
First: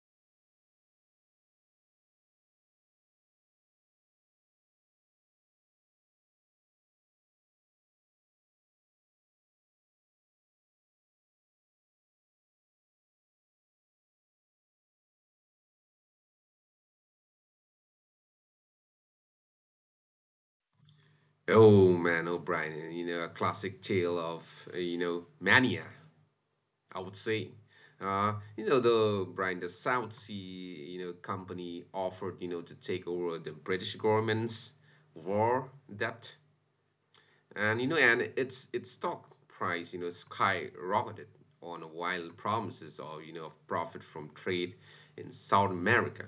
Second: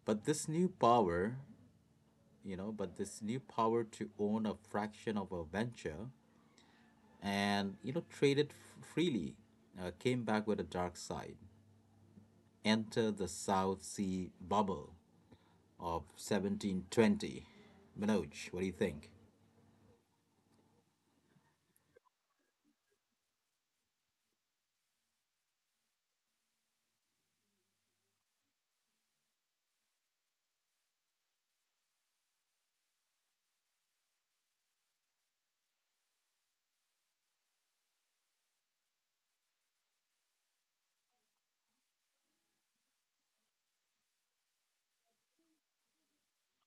Speaker 1: But this new power, but this new power to own a fraction of a venture and, trade it freely came back with a dark side. Enter the South Sea bubble of 1720. Manoj, what do you think?
Speaker 2: Oh, Brian, you know, a classic tale of, you know, mania, I would say. You know, the Brian, the South Sea, you know, company offered, you know, to take over the British government's war debt, and, you know, and its stock price, you know, skyrocketed on wild promises of, you know, of profit from trade in South America.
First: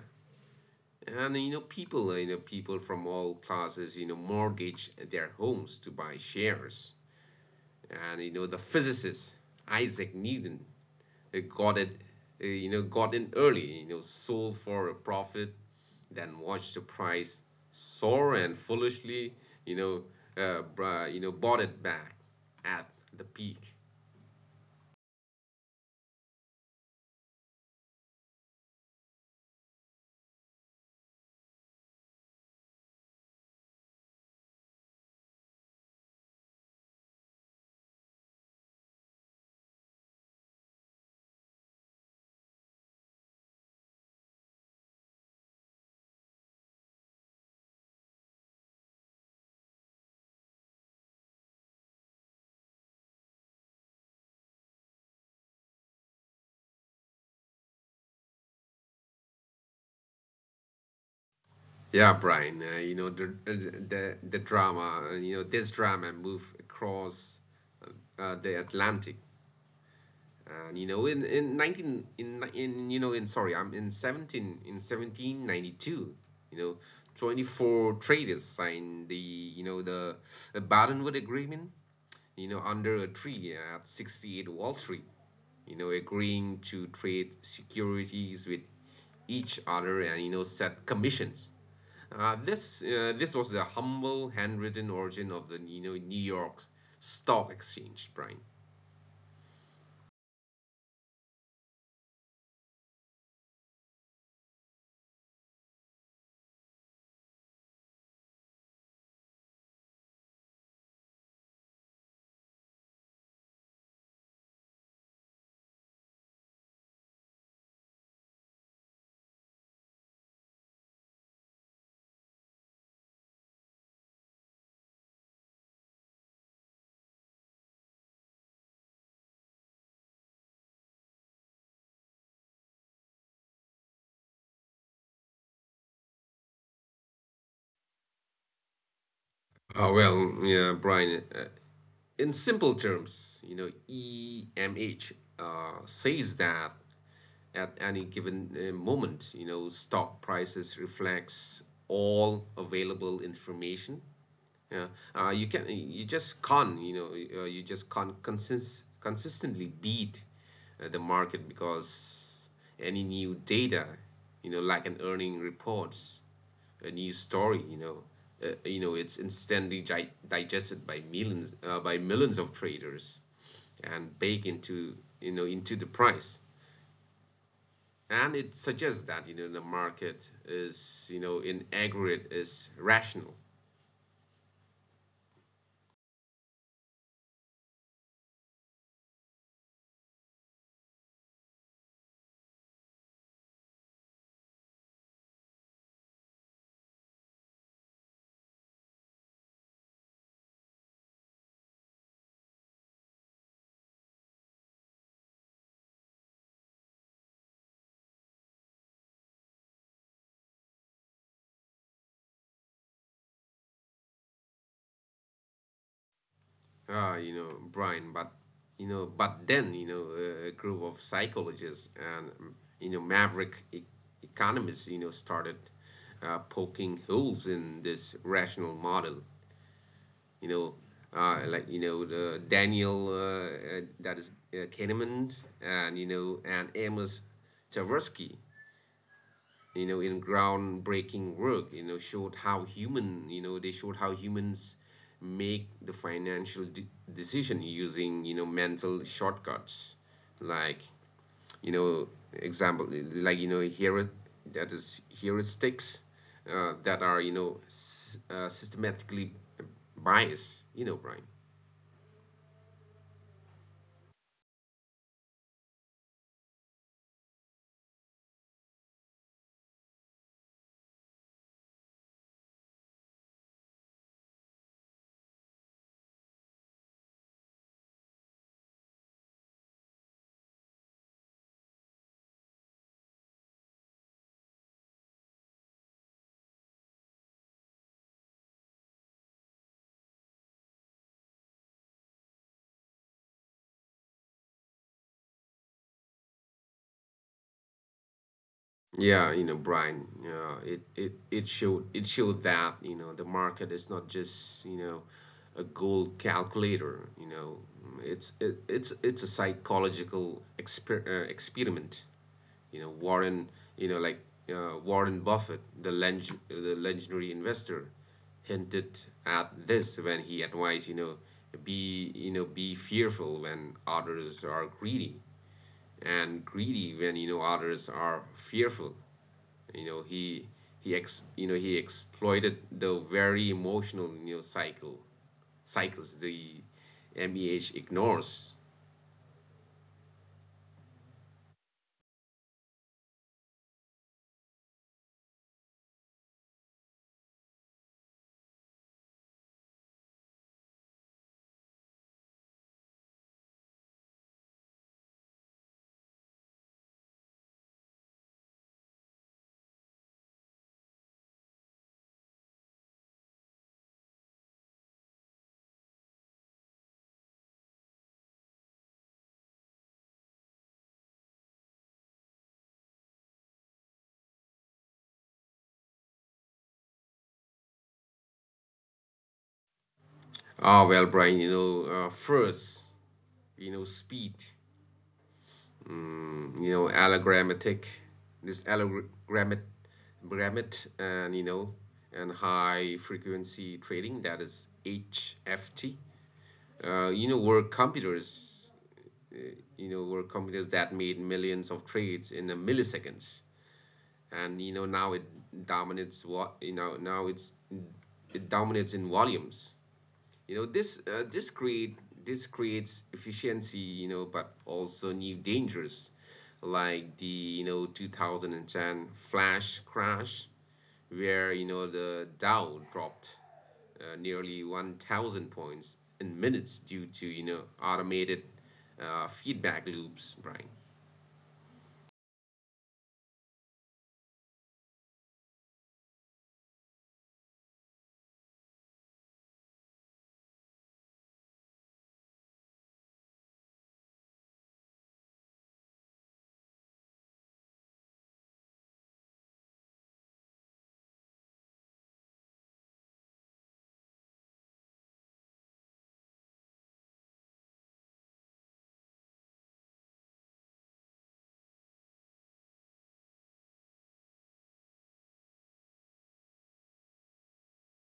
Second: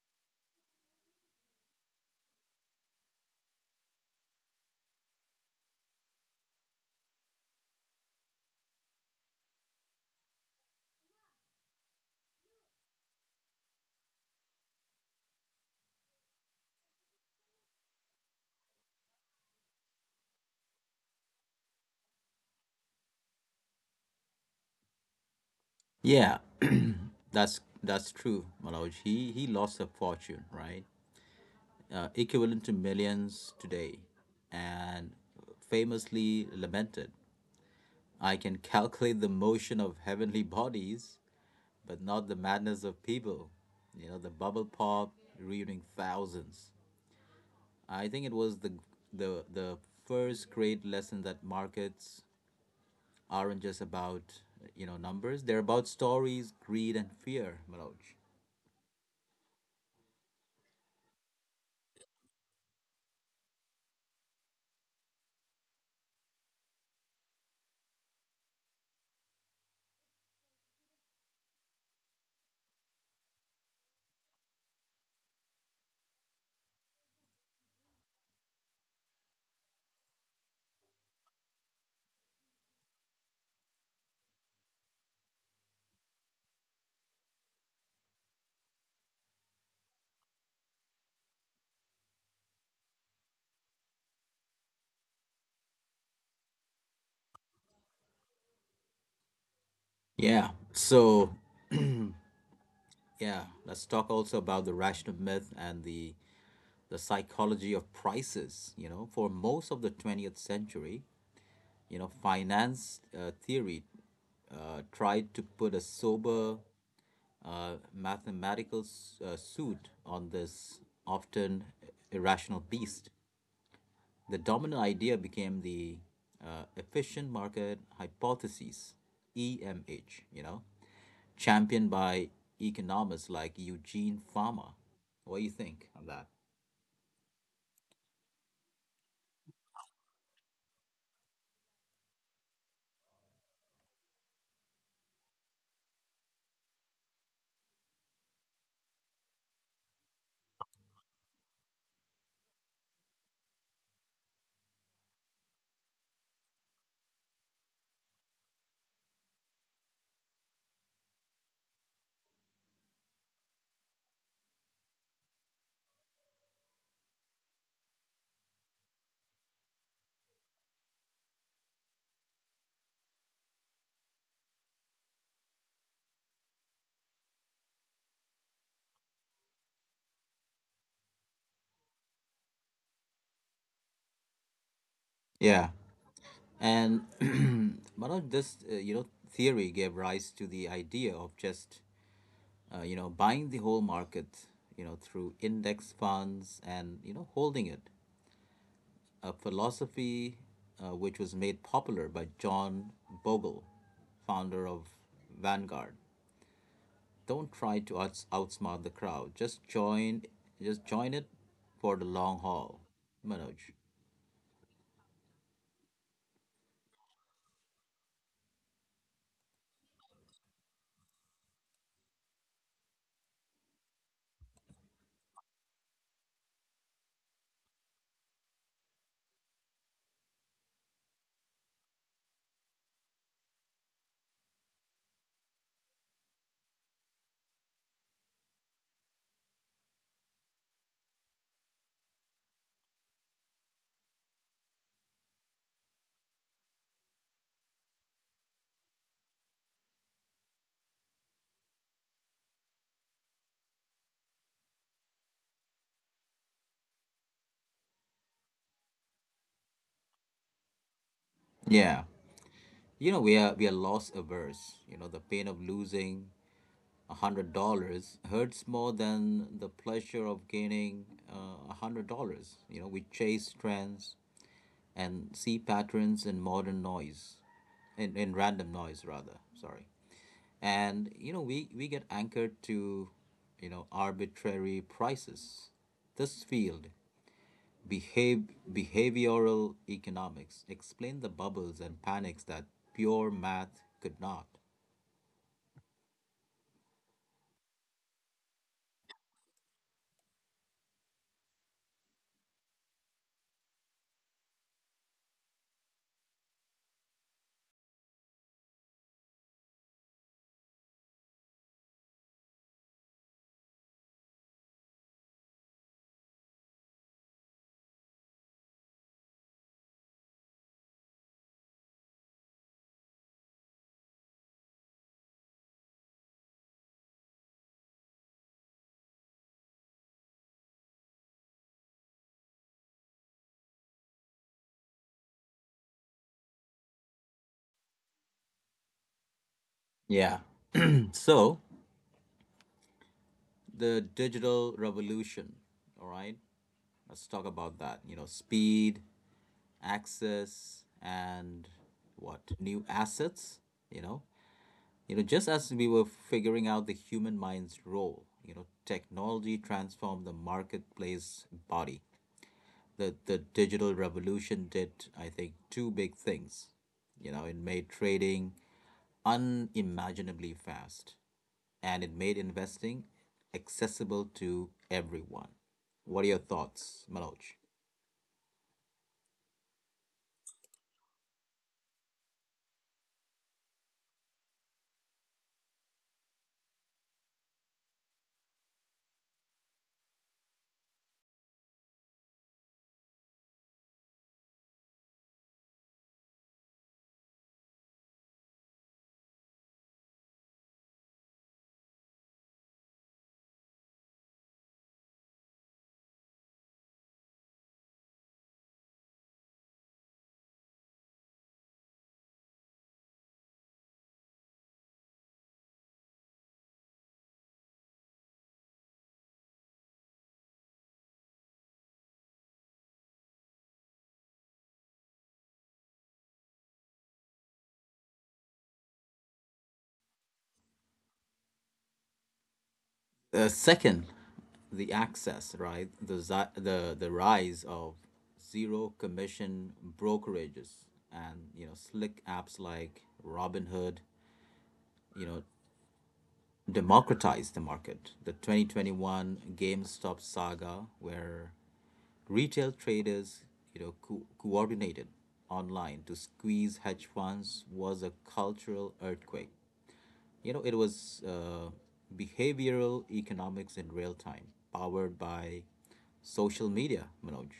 Speaker 2: And, you know, people from all classes, you know, mortgage their homes to buy shares. And, you know, the physicist Isaac Newton uh, got it, got in early. You know, sold for a profit, then watched the price soar and foolishly, you know, bought it back at the peak.
Speaker 1: Yeah, that's true, Manoj. He lost a fortune, right? Equivalent to millions today, and famously lamented, "I can calculate the motion of heavenly bodies, but not the madness of people." The bubble pop reuniting thousands. I think it was the first great lesson that markets aren't just about numbers; they're about stories, greed, and fear, Manoj.
Speaker 2: Yeah, Brian. The drama. You know, this drama moved across the Atlantic and, you know in 19 in you know in sorry I'm in 17 in 1792, you know, 24 traders signed the Bretton-Woods agreement, you know, under a tree at 68 Wall Street, you know, agreeing to trade securities with each other and, you know, set commissions. This was the humble handwritten origin of the, New York Stock Exchange, Brian.
Speaker 1: Yeah. So yeah, let's talk also about the rational myth and the psychology of prices. For most of the 20th century, finance theory tried to put a sober mathematical suit on this often irrational beast. The dominant idea became the efficient market hypothesis, EMH, championed by economists like Eugene Farmer. What do you think of that?
Speaker 2: Oh, well, yeah, Brian, in simple terms, you know, EMH says that at any given moment, you know, stock prices reflects all available information. Yeah, you can you just can't you know y- you just can't consist consistently beat the market, because any new data, you know, like an earning reports, a new story, it's instantly digested by millions, of traders and baked into, into the price. And it suggests that, you know, the market is, you know, in aggregate is rational.
Speaker 1: Yeah, and Manoj, this theory gave rise to the idea of just buying the whole market, through index funds and holding it, a philosophy which was made popular by John Bogle, founder of Vanguard. Don't try to outsmart the crowd. Just join it for the long haul, Manoj.
Speaker 2: Ah, you know, Brian, but, a group of psychologists and, maverick economists, you know, started poking holes in this rational model. You know, the Daniel that is Kahneman, and Amos Tversky, in groundbreaking work, you know showed how human you know they showed how humans make the decision using mental shortcuts, like, you know example like you know here that is, heuristics that are systematically biased, Brian.
Speaker 1: Yeah, we are loss averse. The pain of losing $100 hurts more than the pleasure of gaining $100. We chase trends, and see patterns in modern noise, in random noise rather, sorry. And, we get anchored to, arbitrary prices. This field, behave, behavioral economics, explain the bubbles and panics that pure math could not.
Speaker 2: Yeah, Brian, it showed that, the market is not just, a gold calculator, It's it's a psychological experiment. You know, Warren, you know, like Warren Buffett, the legendary investor, hinted at this when he advised, you know, be fearful when others are greedy, and greedy when others are fearful. you know he you know, he exploited the very emotional cycles the MEH ignores.
Speaker 1: Yeah. So the digital revolution, all right? Let's talk about that. Speed, access and what new assets, you know just as we were figuring out the human mind's role, technology transformed the marketplace body. The digital revolution did, I think, two big things. It made trading unimaginably fast and it made investing accessible to everyone. What are your thoughts, Manoj?
Speaker 2: Well, Brian, first, speed. You know, allogrammatic this allogrammat grammat and you know and high frequency trading, that is HFT, you know, were computers that made millions of trades in a milliseconds. And you know, now it dominates what you know, now it's it dominates in volumes. You know, this creates efficiency, you know, but also new dangers, like the, you know, 2010 flash crash, where, you know, the Dow dropped nearly 1000 points in minutes due to, you know, automated feedback loops, Brian.
Speaker 1: Second, the access, right? The, zi- the rise of zero commission brokerages and slick apps like Robinhood, you know, democratized the market. The 2021 GameStop saga, where retail traders, coordinated online to squeeze hedge funds, was a cultural earthquake. It was behavioral economics in real time, powered by social media, Manoj.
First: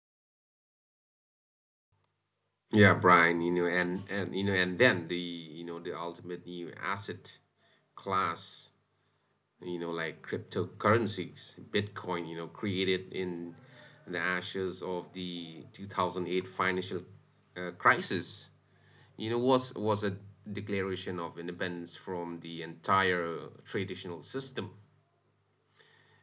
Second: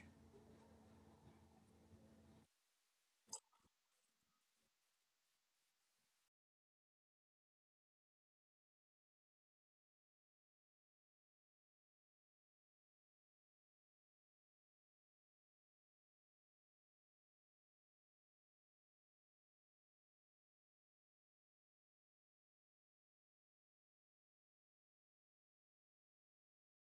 Speaker 2: Yeah, Brian, you know, and you know, and then the you know, the ultimate new asset class, you know, like cryptocurrencies. Bitcoin, you know, created in the ashes of the 2008 financial crisis, was a declaration of independence from the entire traditional system.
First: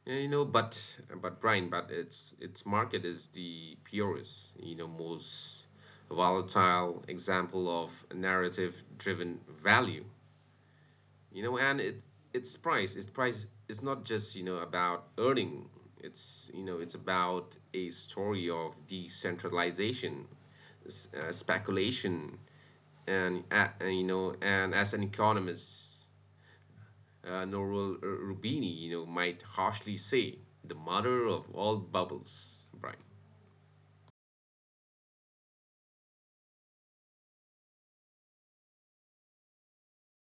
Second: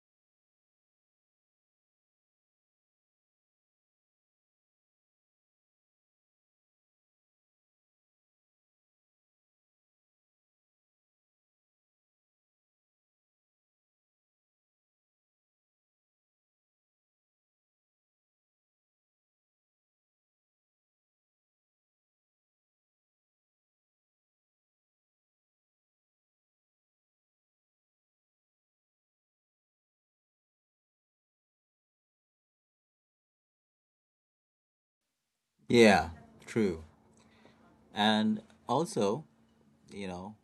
Speaker 2: But Brian, but its market is the purest, you know, most volatile example of narrative-driven value. You know, and it its price is not just, you know, about earning. It's, you know, it's about a story of decentralization, speculation, you know, and as an economist, Noral Rubini, you know, might harshly say, the mother of all bubbles, Brian.
Speaker 1: Yeah, true. And also, you know,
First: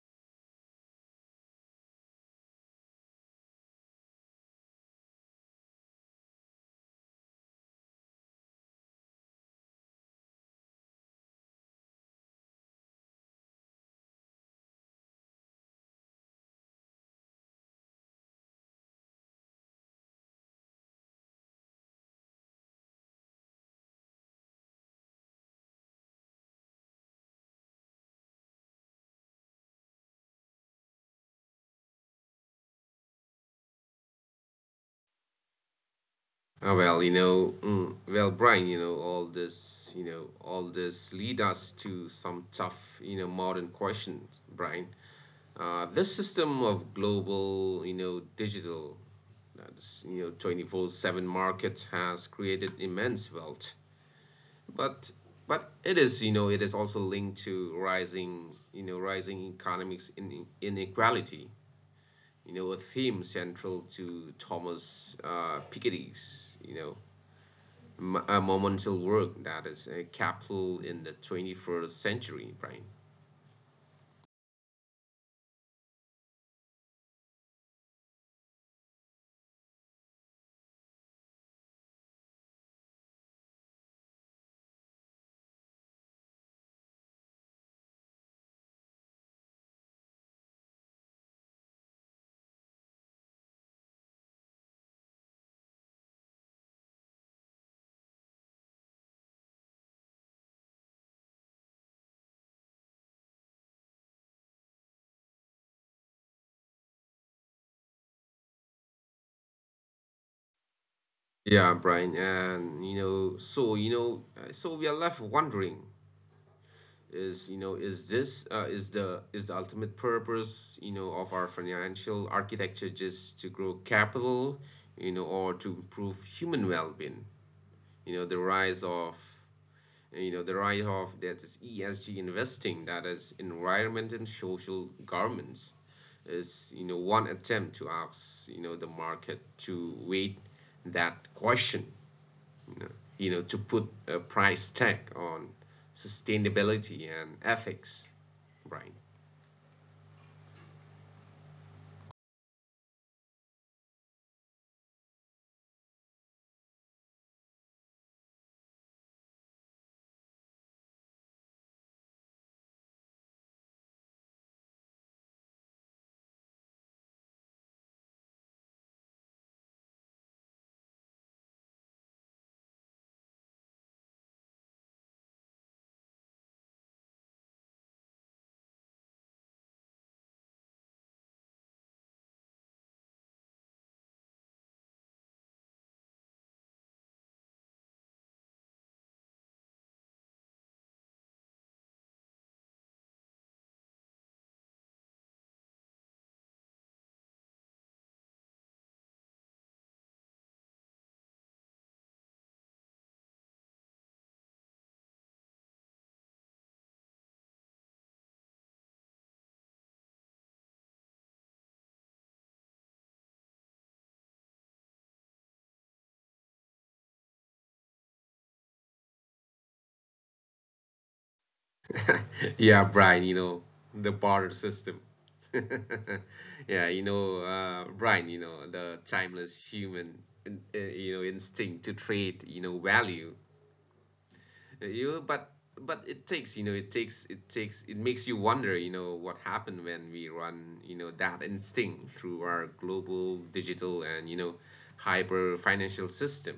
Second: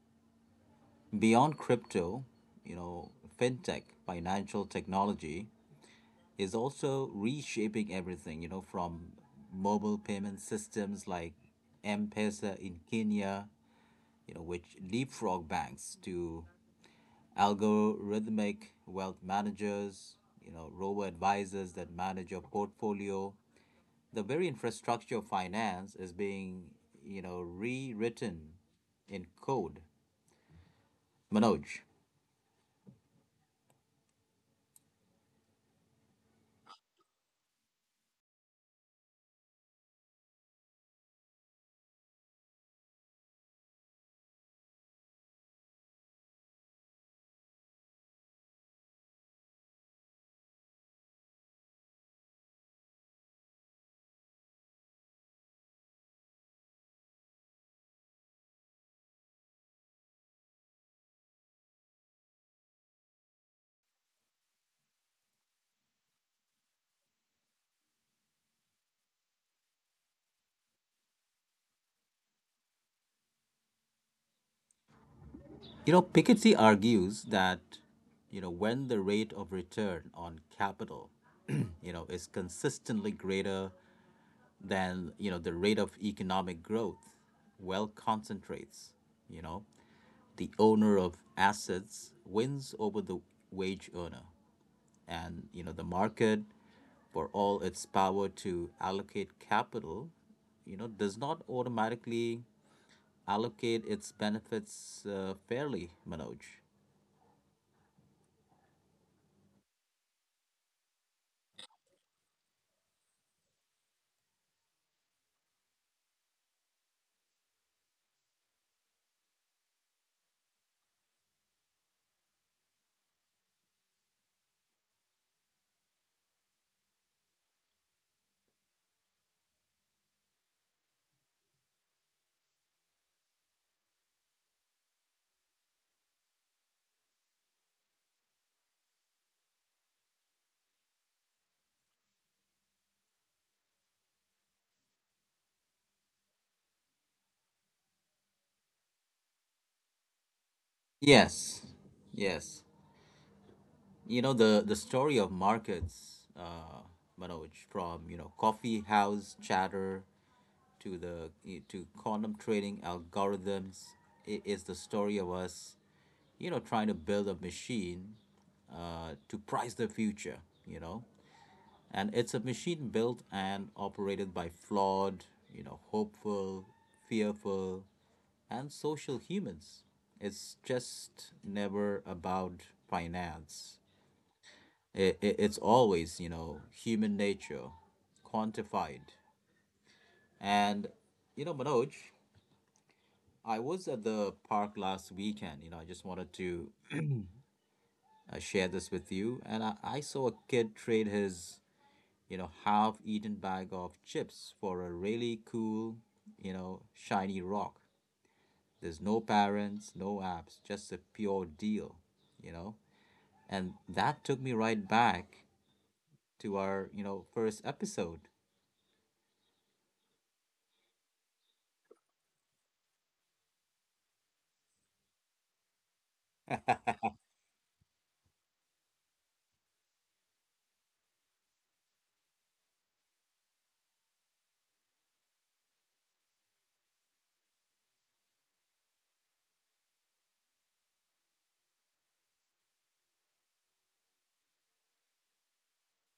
Speaker 1: beyond crypto, you know, fintech, financial technology is also reshaping everything, from mobile payment systems like M-Pesa in Kenya, which leapfrog banks, to algorithmic wealth managers, robo advisors that manage your portfolio. The very infrastructure of finance is being, rewritten in code. Manoj,
Speaker 2: Well, Brian, you know, all this lead us to some tough, you know, modern questions, Brian. This system of global, you know, digital, that's, you know, 24/7 market has created immense wealth, but you know, it is also linked to rising economics inequality, you know, a theme central to Thomas Piketty's, you know, a monumental work, that is, capital in the 21st century, Brian.
Speaker 1: Piketty argues that, when the rate of return on capital, is consistently greater than, the rate of economic growth, wealth concentrates, you know. The owner of assets wins over the wage earner, and the market, for all its power to allocate capital, does not automatically allocate its benefits fairly, Manoj.
Speaker 2: Yeah, Brian, and you know, so we are left wondering, is you know is this is the ultimate purpose, you know, of our financial architecture just to grow capital, or to improve human well-being? you know the rise of the rise of, that is, ESG investing, that is, environment and social governance, is, you know, one attempt to ask, you know, the market to wait that question, you know, to put a price tag on sustainability and ethics, right.
Speaker 1: Yes, yes, the story of markets, Manoj, from coffee house chatter to the to quantum trading algorithms, is the story of us, trying to build a machine, to price the future, you know. And it's a machine built and operated by flawed, hopeful, fearful, and social humans. It's just never about finance. It's always, human nature quantified. And, Manoj, I was at the park last weekend. I just wanted to share this with you. And I saw a kid trade his, half-eaten bag of chips for a really cool, shiny rock. There's no parents, no apps, just a pure deal, you know. And that took me right back to our, first episode.
Speaker 2: Yeah, Brian, you know, the barter system. Yeah, you know, Brian, you know, the timeless human, you know, instinct to trade, you know, value. Uh, You know, but but it takes, you know, it takes, it takes, it makes you wonder, you know, what happened when we run, you know, that instinct through our global, digital, and, you know, hyper financial system,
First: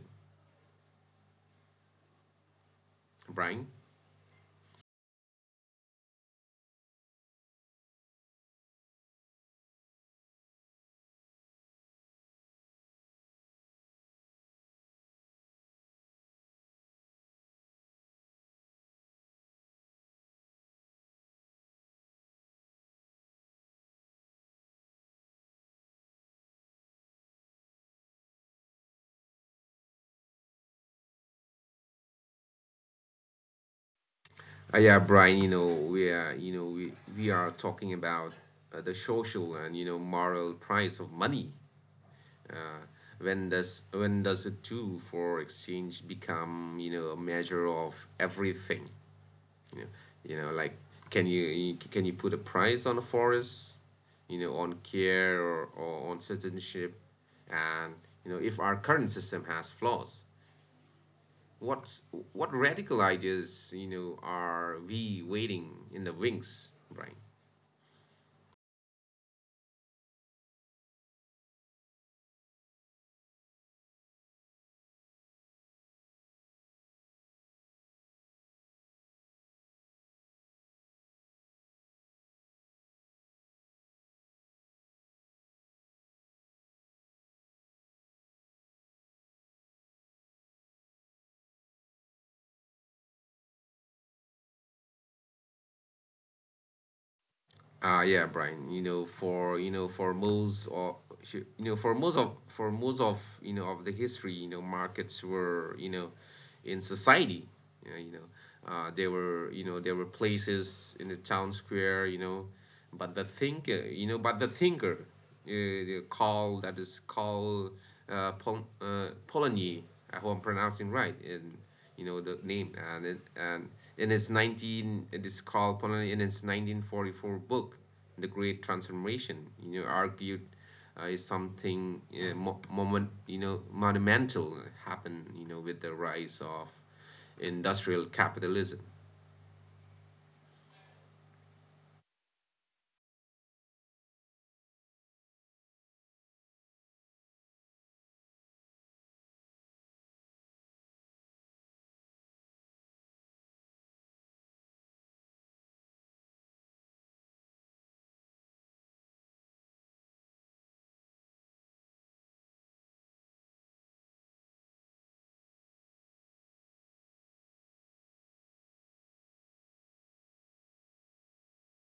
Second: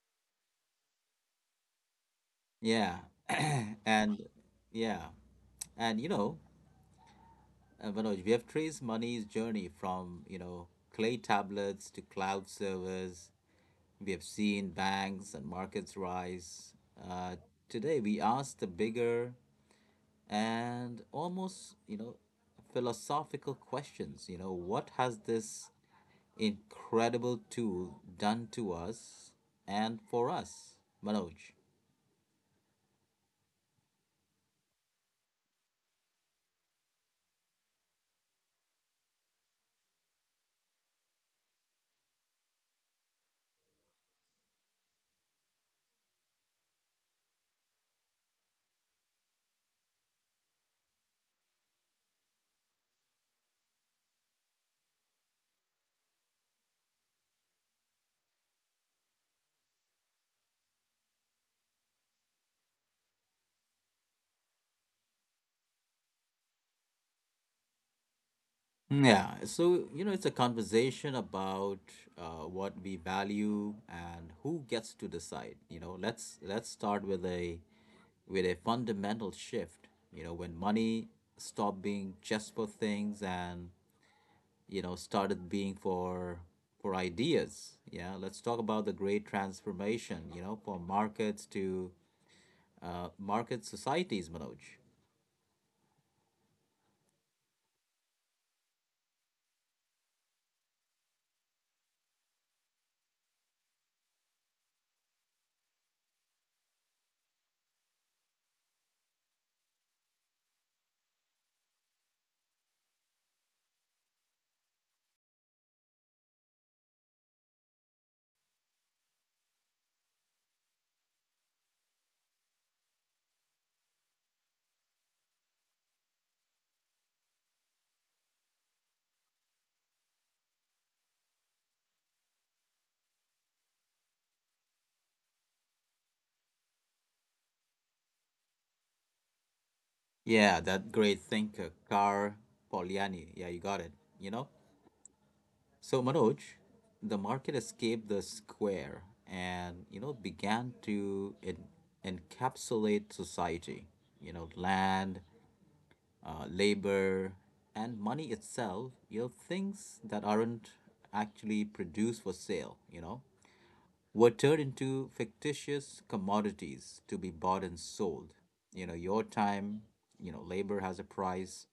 Speaker 1: Yeah,
Speaker 2: Brian.
Speaker 1: and yeah, and, Manoj, we have traced money's journey from clay tablets to cloud servers. We have seen banks and markets rise. Uh, today, we ask the bigger and almost, philosophical questions. What has this incredible tool done to us and for us, Manoj?
Speaker 2: Yeah, Brian, we are talking about the social and, you know, moral price of money. Uh, when does a tool for exchange become, you know, a measure of everything? You know, like, can you put a price on a forest, you know, on care, or on citizenship? And, you know, if our current system has flaws, What's what radical ideas, you know, are we waiting in the wings, Brian?
Speaker 1: Yeah, so, it's a conversation about what we value and who gets to decide. Let's start with a fundamental shift. When money stopped being just for things and started being for ideas. Yeah, let's talk about the great transformation. From markets to, market societies, Manoj.
Speaker 2: Yeah, Brian. You know, for most of you know, for most of for most of, you know, of the history, you know, markets were, you know, in society. You know, you know you know, there were places in the town square. You know, but the thinker, you know, but the thinker, the call that is called Pol- Polanyi. I hope I'm pronouncing right. And, you know, the name, and in his 19, it is Karl Polanyi, in his 1944 book The Great Transformation, you know, argued is something mo- moment you know, monumental, happened, you know, with the rise of industrial capitalism.
Speaker 1: Yeah, that great thinker, Carl Polanyi. Yeah, you got it. You know. So, Manoj, the market escaped the square and began to encapsulate society. Land, labor, and money itself. Things that aren't actually produced for sale. Were turned into fictitious commodities to be bought and sold. Your time. Labor has a price.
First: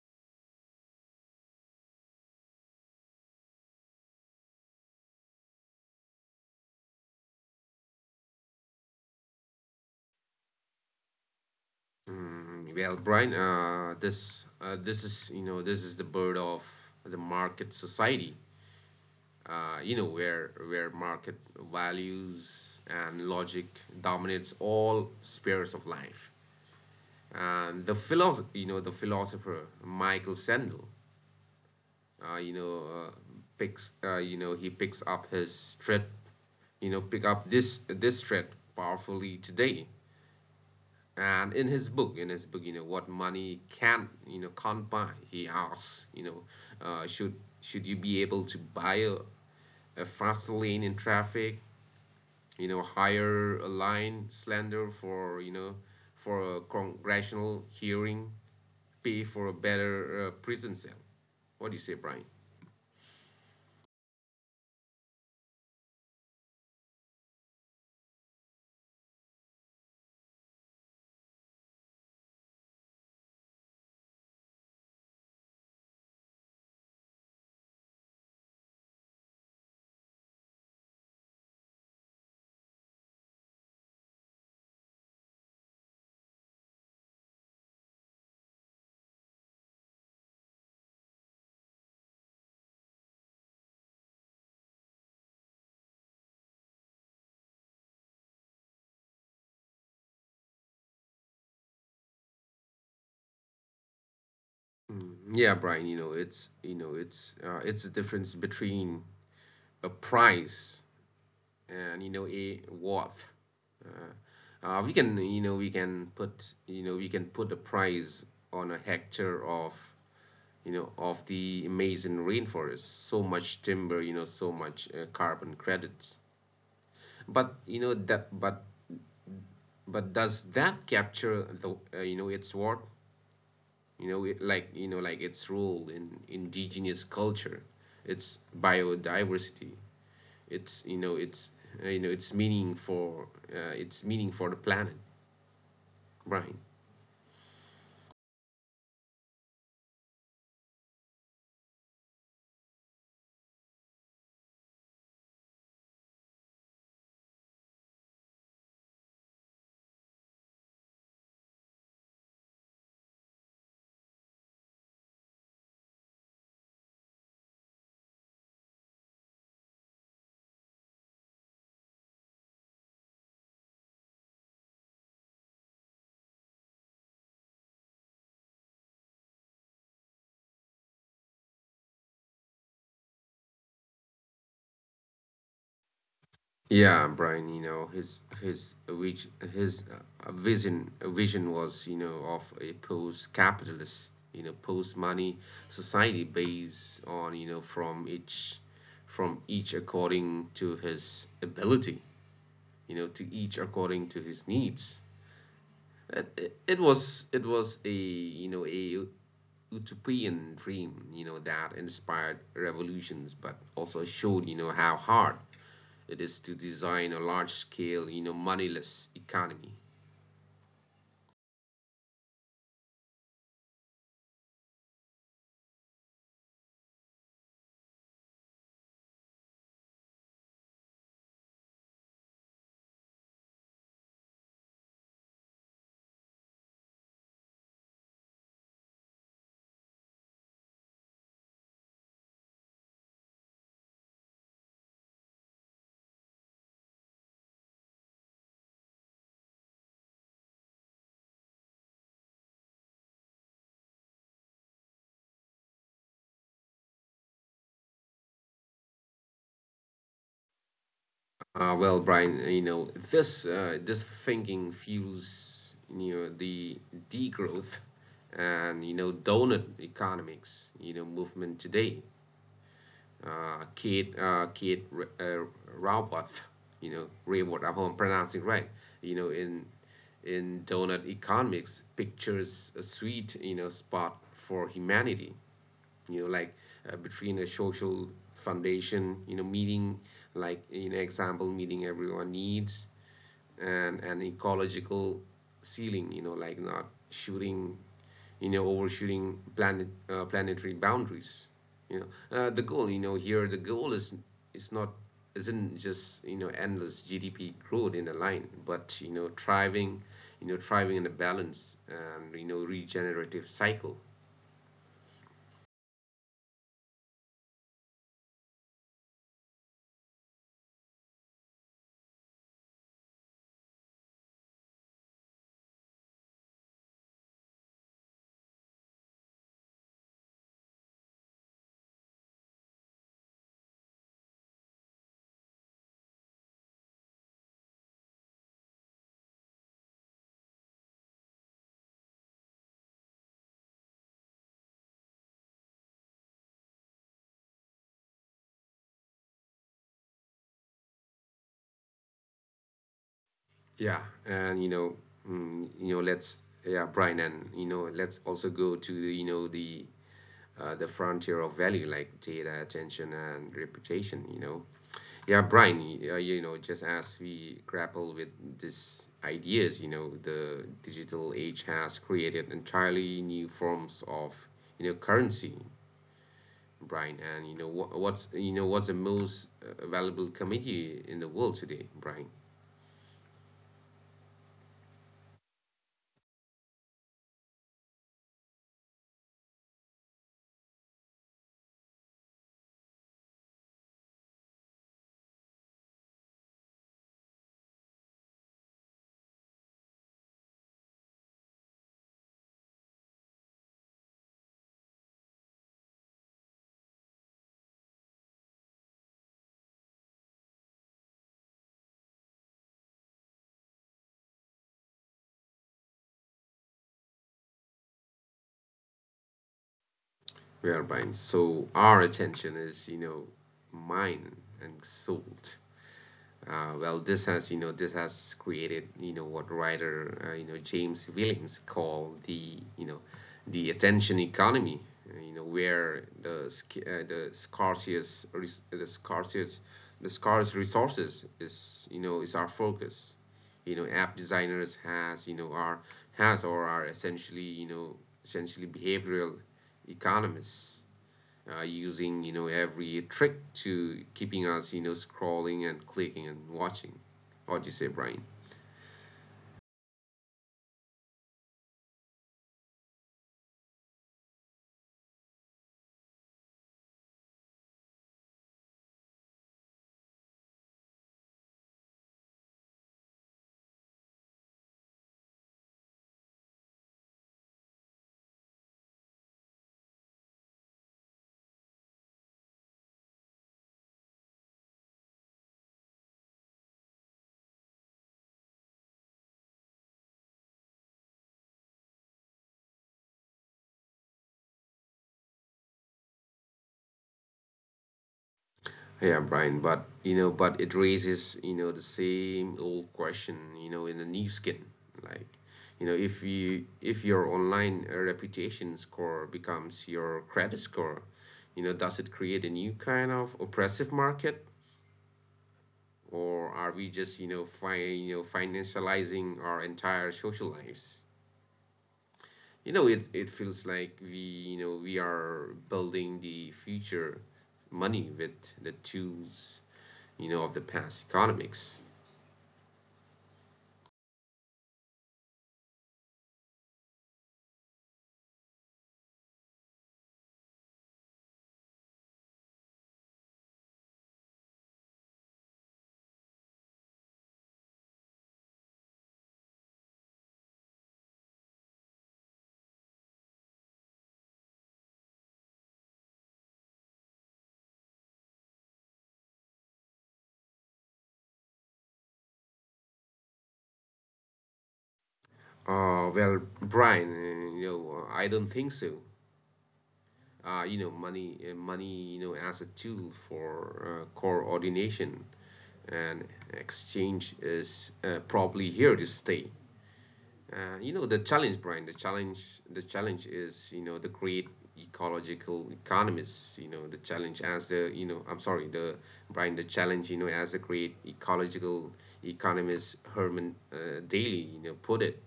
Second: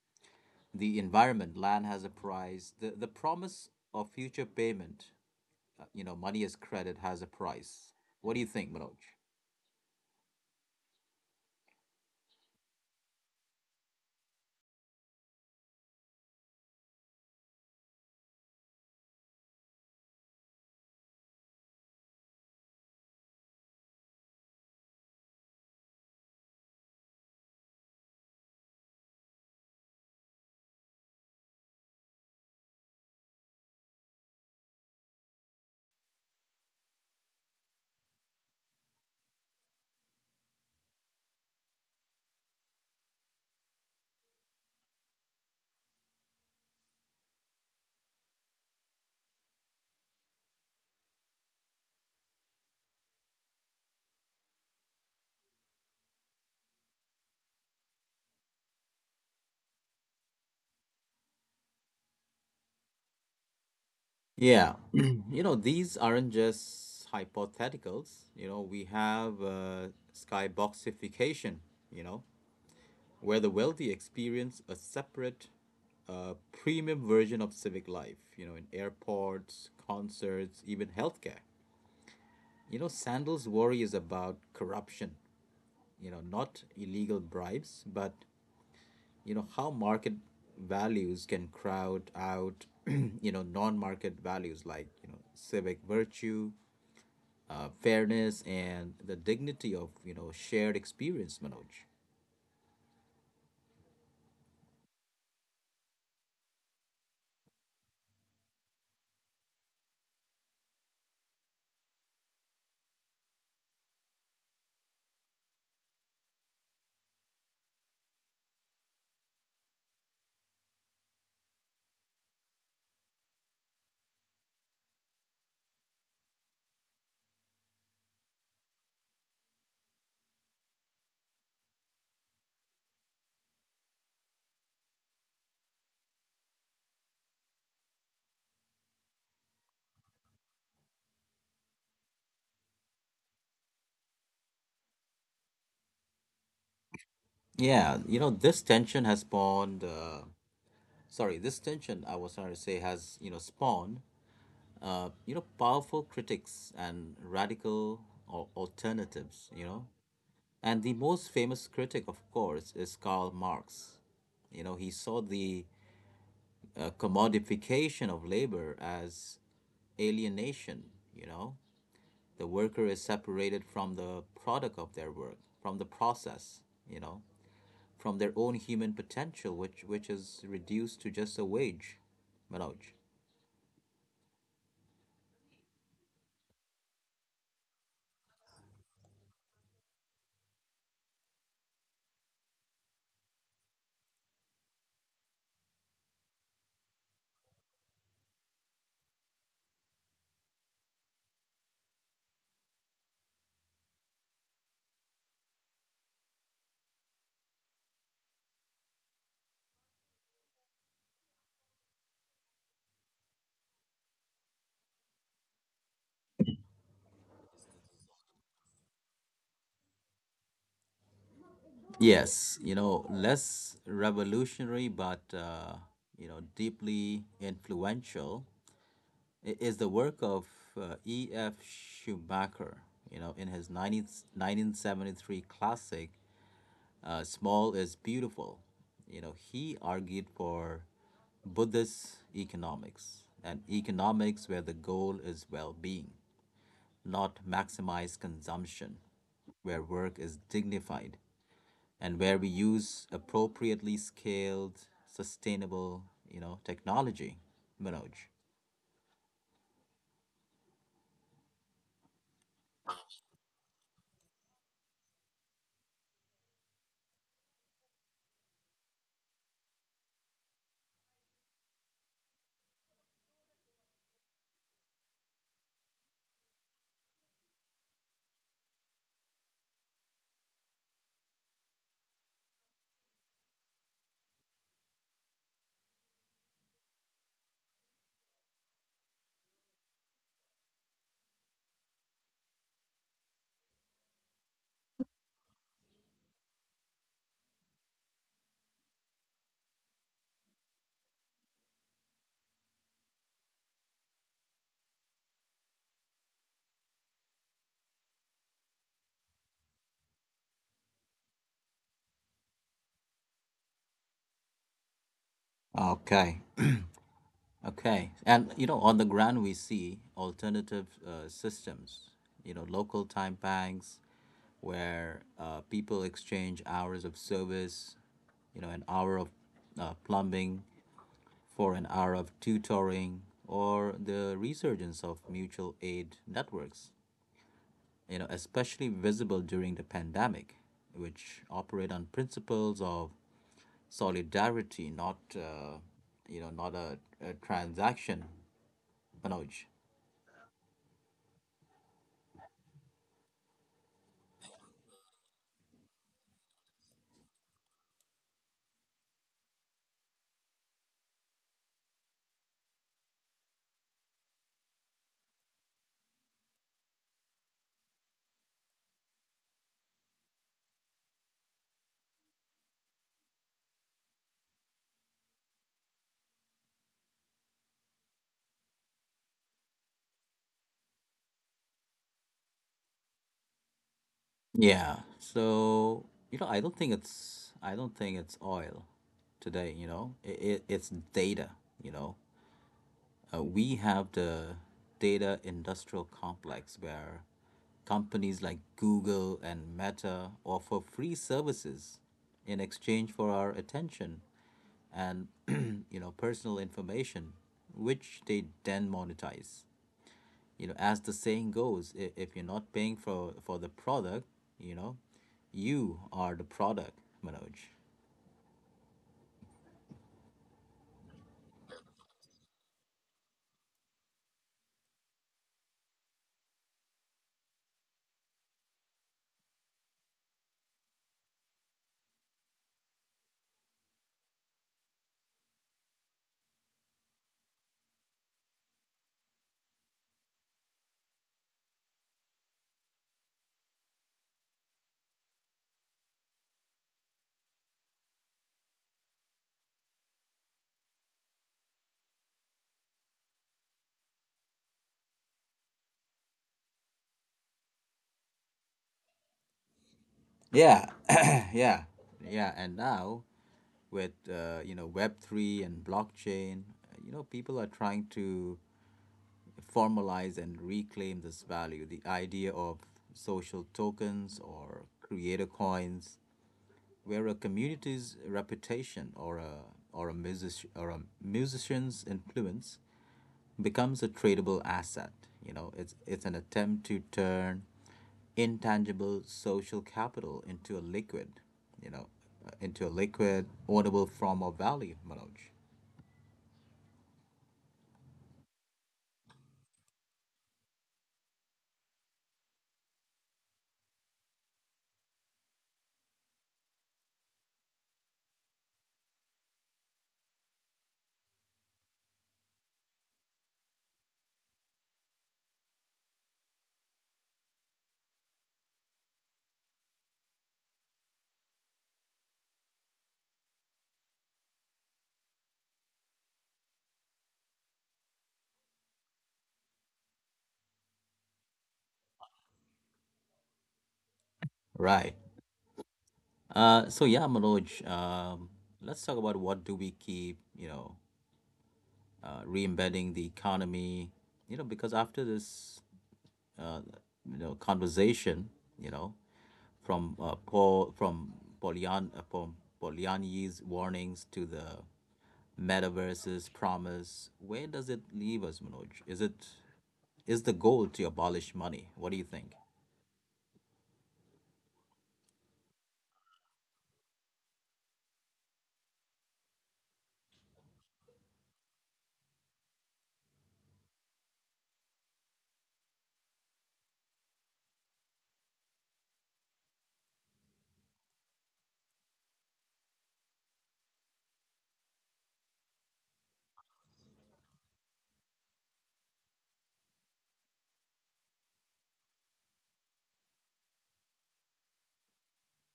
Speaker 1: The environment, land has a price. The promise of future payment, money as credit has a price. What do you think, Manoj?
Speaker 2: Well, Brian, this is the birth of the market society. You know, where market values and logic dominates all spheres of life. And the philosopher, Michael Sandel, you know picks you know he picks up his thread, you know pick up this this thread powerfully today. And in his book, you know, What Money can you know can't buy he asks, uh, should should you be able to buy a fast lane in traffic, you know, hire a line slander for, you know, for a congressional hearing, pay for a better prison cell? What do you say, Brian?
Speaker 1: Yeah, these aren't just hypotheticals. We have, skyboxification, you know, where the wealthy experience a separate, premium version of civic life, in airports, concerts, even healthcare. Sandel's worry is about corruption, not illegal bribes, but how market values can crowd out non-market values like civic virtue, fairness, and the dignity of shared experience, Manoj.
Speaker 2: Yeah, Brian, it's the difference between a price and, you know, a worth. Uh, we can you know we can put you know We can put a price on a hectare of, you know, of the Amazing Rainforest. So much timber, you know, so much carbon credits. But you know that but but does that capture the, you know, its worth? You know, like its role in indigenous culture, its biodiversity, its you know its you know its meaning for, its meaning for the planet, Brian?
Speaker 1: Yeah, this tension has spawned, sorry, this tension, I was trying to say, has spawned, powerful critics and radical or alternatives. And the most famous critic, of course, is Karl Marx. He saw the commodification of labor as alienation, you know? The worker is separated from the product of their work, from the process, you know, from their own human potential, which is reduced to just a wage, Manoj.
Speaker 2: Yeah, Brian, you know, his which his vision vision was, you know, of a post-capitalist, you know, post-money society, based on, you know, from each, according to his ability, you know, to each according to his needs. It was a, you know, a utopian dream, you know, that inspired revolutions, but also showed, you know, how hard it is to design a large scale, you know, moneyless economy.
Speaker 1: Yes, less revolutionary but deeply influential, is the work of E. F. Schumacher. In his 19 1973 classic, Small Is Beautiful. He argued for Buddhist economics, and economics where the goal is well being, not maximized consumption, where work is dignified, and where we use appropriately scaled, sustainable, technology. Manoj.
Speaker 2: Well, Brian, this thinking fuels, you know, the degrowth and, you know, donut economics, you know, movement today. Keith Keith uh, Raworth, Raworth, I hope I'm pronouncing right. You know, in donut economics, pictures a sweet, you know, spot for humanity. You know, like, between a social foundation. You know, meeting, like you know example meeting everyone needs, and an ecological ceiling, you know, like not shooting you know overshooting planet, planetary boundaries, you know. Uh, the goal you know here the goal is not isn't just, you know, endless GDP growth in a line, but, you know, thriving, in a balance and, you know, regenerative cycle.
Speaker 1: Okay. Okay. And, on the ground, we see alternative, systems, local time banks where, people exchange hours of service, an hour of, plumbing for an hour of tutoring, or the resurgence of mutual aid networks, especially visible during the pandemic, which operate on principles of solidarity, not, not a transaction, Manoj.
Speaker 2: Yeah and you know mm, you know let's yeah Brian, and you know, let's also go to, you know, the frontier of value, like data, attention, and reputation. You know, yeah, Brian. You know, just as we grapple with these ideas, you know, the digital age has created entirely new forms of, you know, currency, Brian. And, you know, what's the most valuable commodity in the world today, Brian?
Speaker 1: Yeah. So, I don't think it's oil today. It's data, you know. We have the data industrial complex where companies like Google and Meta offer free services in exchange for our attention and, personal information, which they then monetize. As the saying goes, if you're not paying for the product, you know you are the product, Manoj.
Speaker 2: Well, Brian. So our attention is, mine and sold. This has created, you know, what writer, James Williams called the, you know, the attention economy. You know where the sc- the scarcest res- the scarcest the scarce resources is, you know, is our focus. You know, app designers has you know are has or are essentially, behavioral economists, using, you know, every trick to keeping us, you know, scrolling and clicking and watching. What do you say, Brian?
Speaker 1: Yeah. Yeah, yeah, and now with, web3 and blockchain, people are trying to formalize and reclaim this value, the idea of social tokens or creator coins, where a community's reputation or a music or a musician's influence becomes a tradable asset. It's an attempt to turn intangible social capital you know, into a liquid, ownable form of value, Manoj.
Speaker 2: Yeah, Brian. But, you know, but it raises, you know, the same old question, you know, in a new skin. Like, you know, if you if your online reputation score becomes your credit score, you know, does it create a new kind of oppressive market? Or are we just, you know, you know, financializing our entire social lives? You know, it feels like we, you know, we are building the future money with the tools, you know, of the past economics.
Speaker 1: Right. So yeah, Manoj. Let's talk about what do we keep. Re-embedding the economy. Because after this, uh, conversation, you know from Paul from Polian from Poliani's warnings to the metaverse's promise. Where does it leave us, Manoj? Is the goal to abolish money? What do you think?
Speaker 2: Well, Brian, I don't think so. Money, you know, as a tool for, coordination and exchange, is, probably here to stay. You know the challenge, Brian. The challenge is you know the great ecological economists. You know the challenge as the you know I'm sorry, the Brian, the challenge, you know, as the great ecological economist Herman Daly, you know, put it,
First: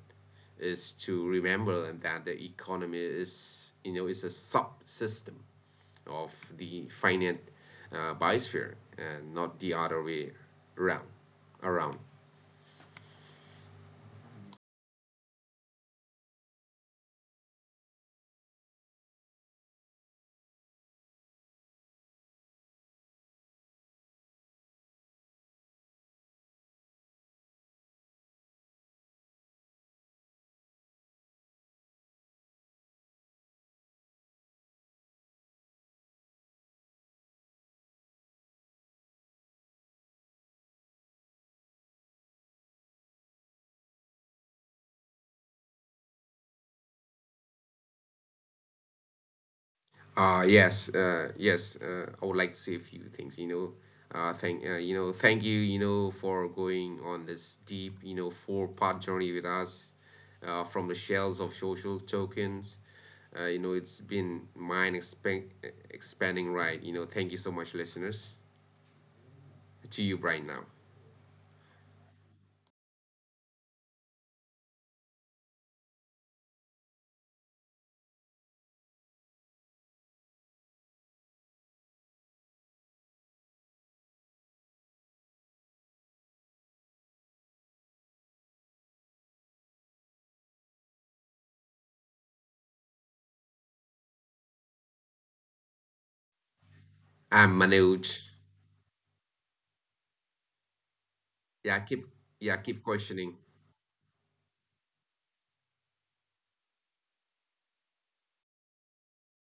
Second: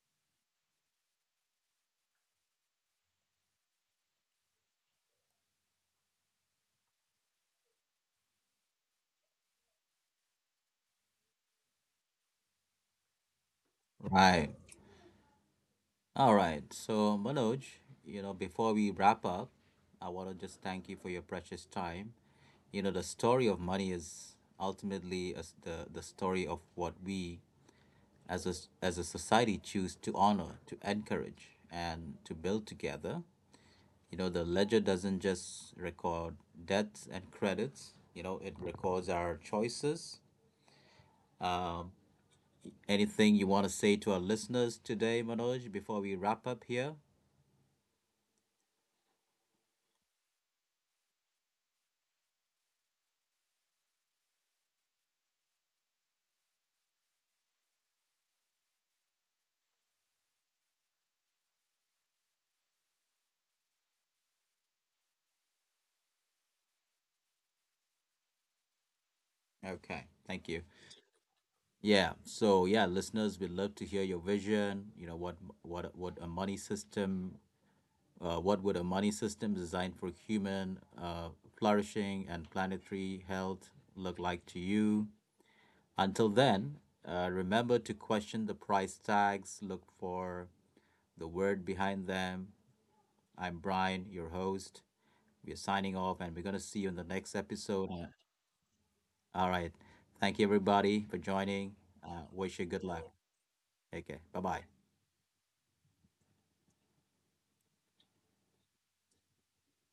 Speaker 2: is to remember that the economy is, you know, is a subsystem of the finite, biosphere, and not the other way around. Around.
Speaker 1: Right. All right. So, Manoj, before we wrap up, I want to just thank you for your precious time. The story of money is ultimately as the story of what we, as a society, choose to honor, to encourage, and to build together. The ledger doesn't just record debts and credits, it records our choices. Um, anything you want to say to our listeners today, Manoj, before we wrap up here?
Speaker 2: Yes. I would like to say a few things. You know, thank you, you know, for going on this deep, you know, four-part journey with us, from the shells of social tokens. You know, it's been mind expand expanding, right? You know, thank you so much, listeners.
Speaker 1: Okay,
Speaker 2: To
Speaker 1: thank
Speaker 2: you,
Speaker 1: you.
Speaker 2: right now.
Speaker 1: Yeah, so yeah, listeners, we'd love to hear your vision. You know what what a money system what would a money system designed for human, flourishing and planetary health look like to you? Until then, remember to question the price tags, look for the word behind them. I'm Brian, your host. We are signing off and we're going to see you in the next episode.
Speaker 2: I'm
Speaker 1: Yeah.
Speaker 2: Manoj.
Speaker 1: All right. Thank you, everybody, for joining. Uh,
Speaker 2: Yeah, keep
Speaker 1: wish you good luck.
Speaker 2: yeah, keep questioning.
Speaker 1: Okay. Bye bye.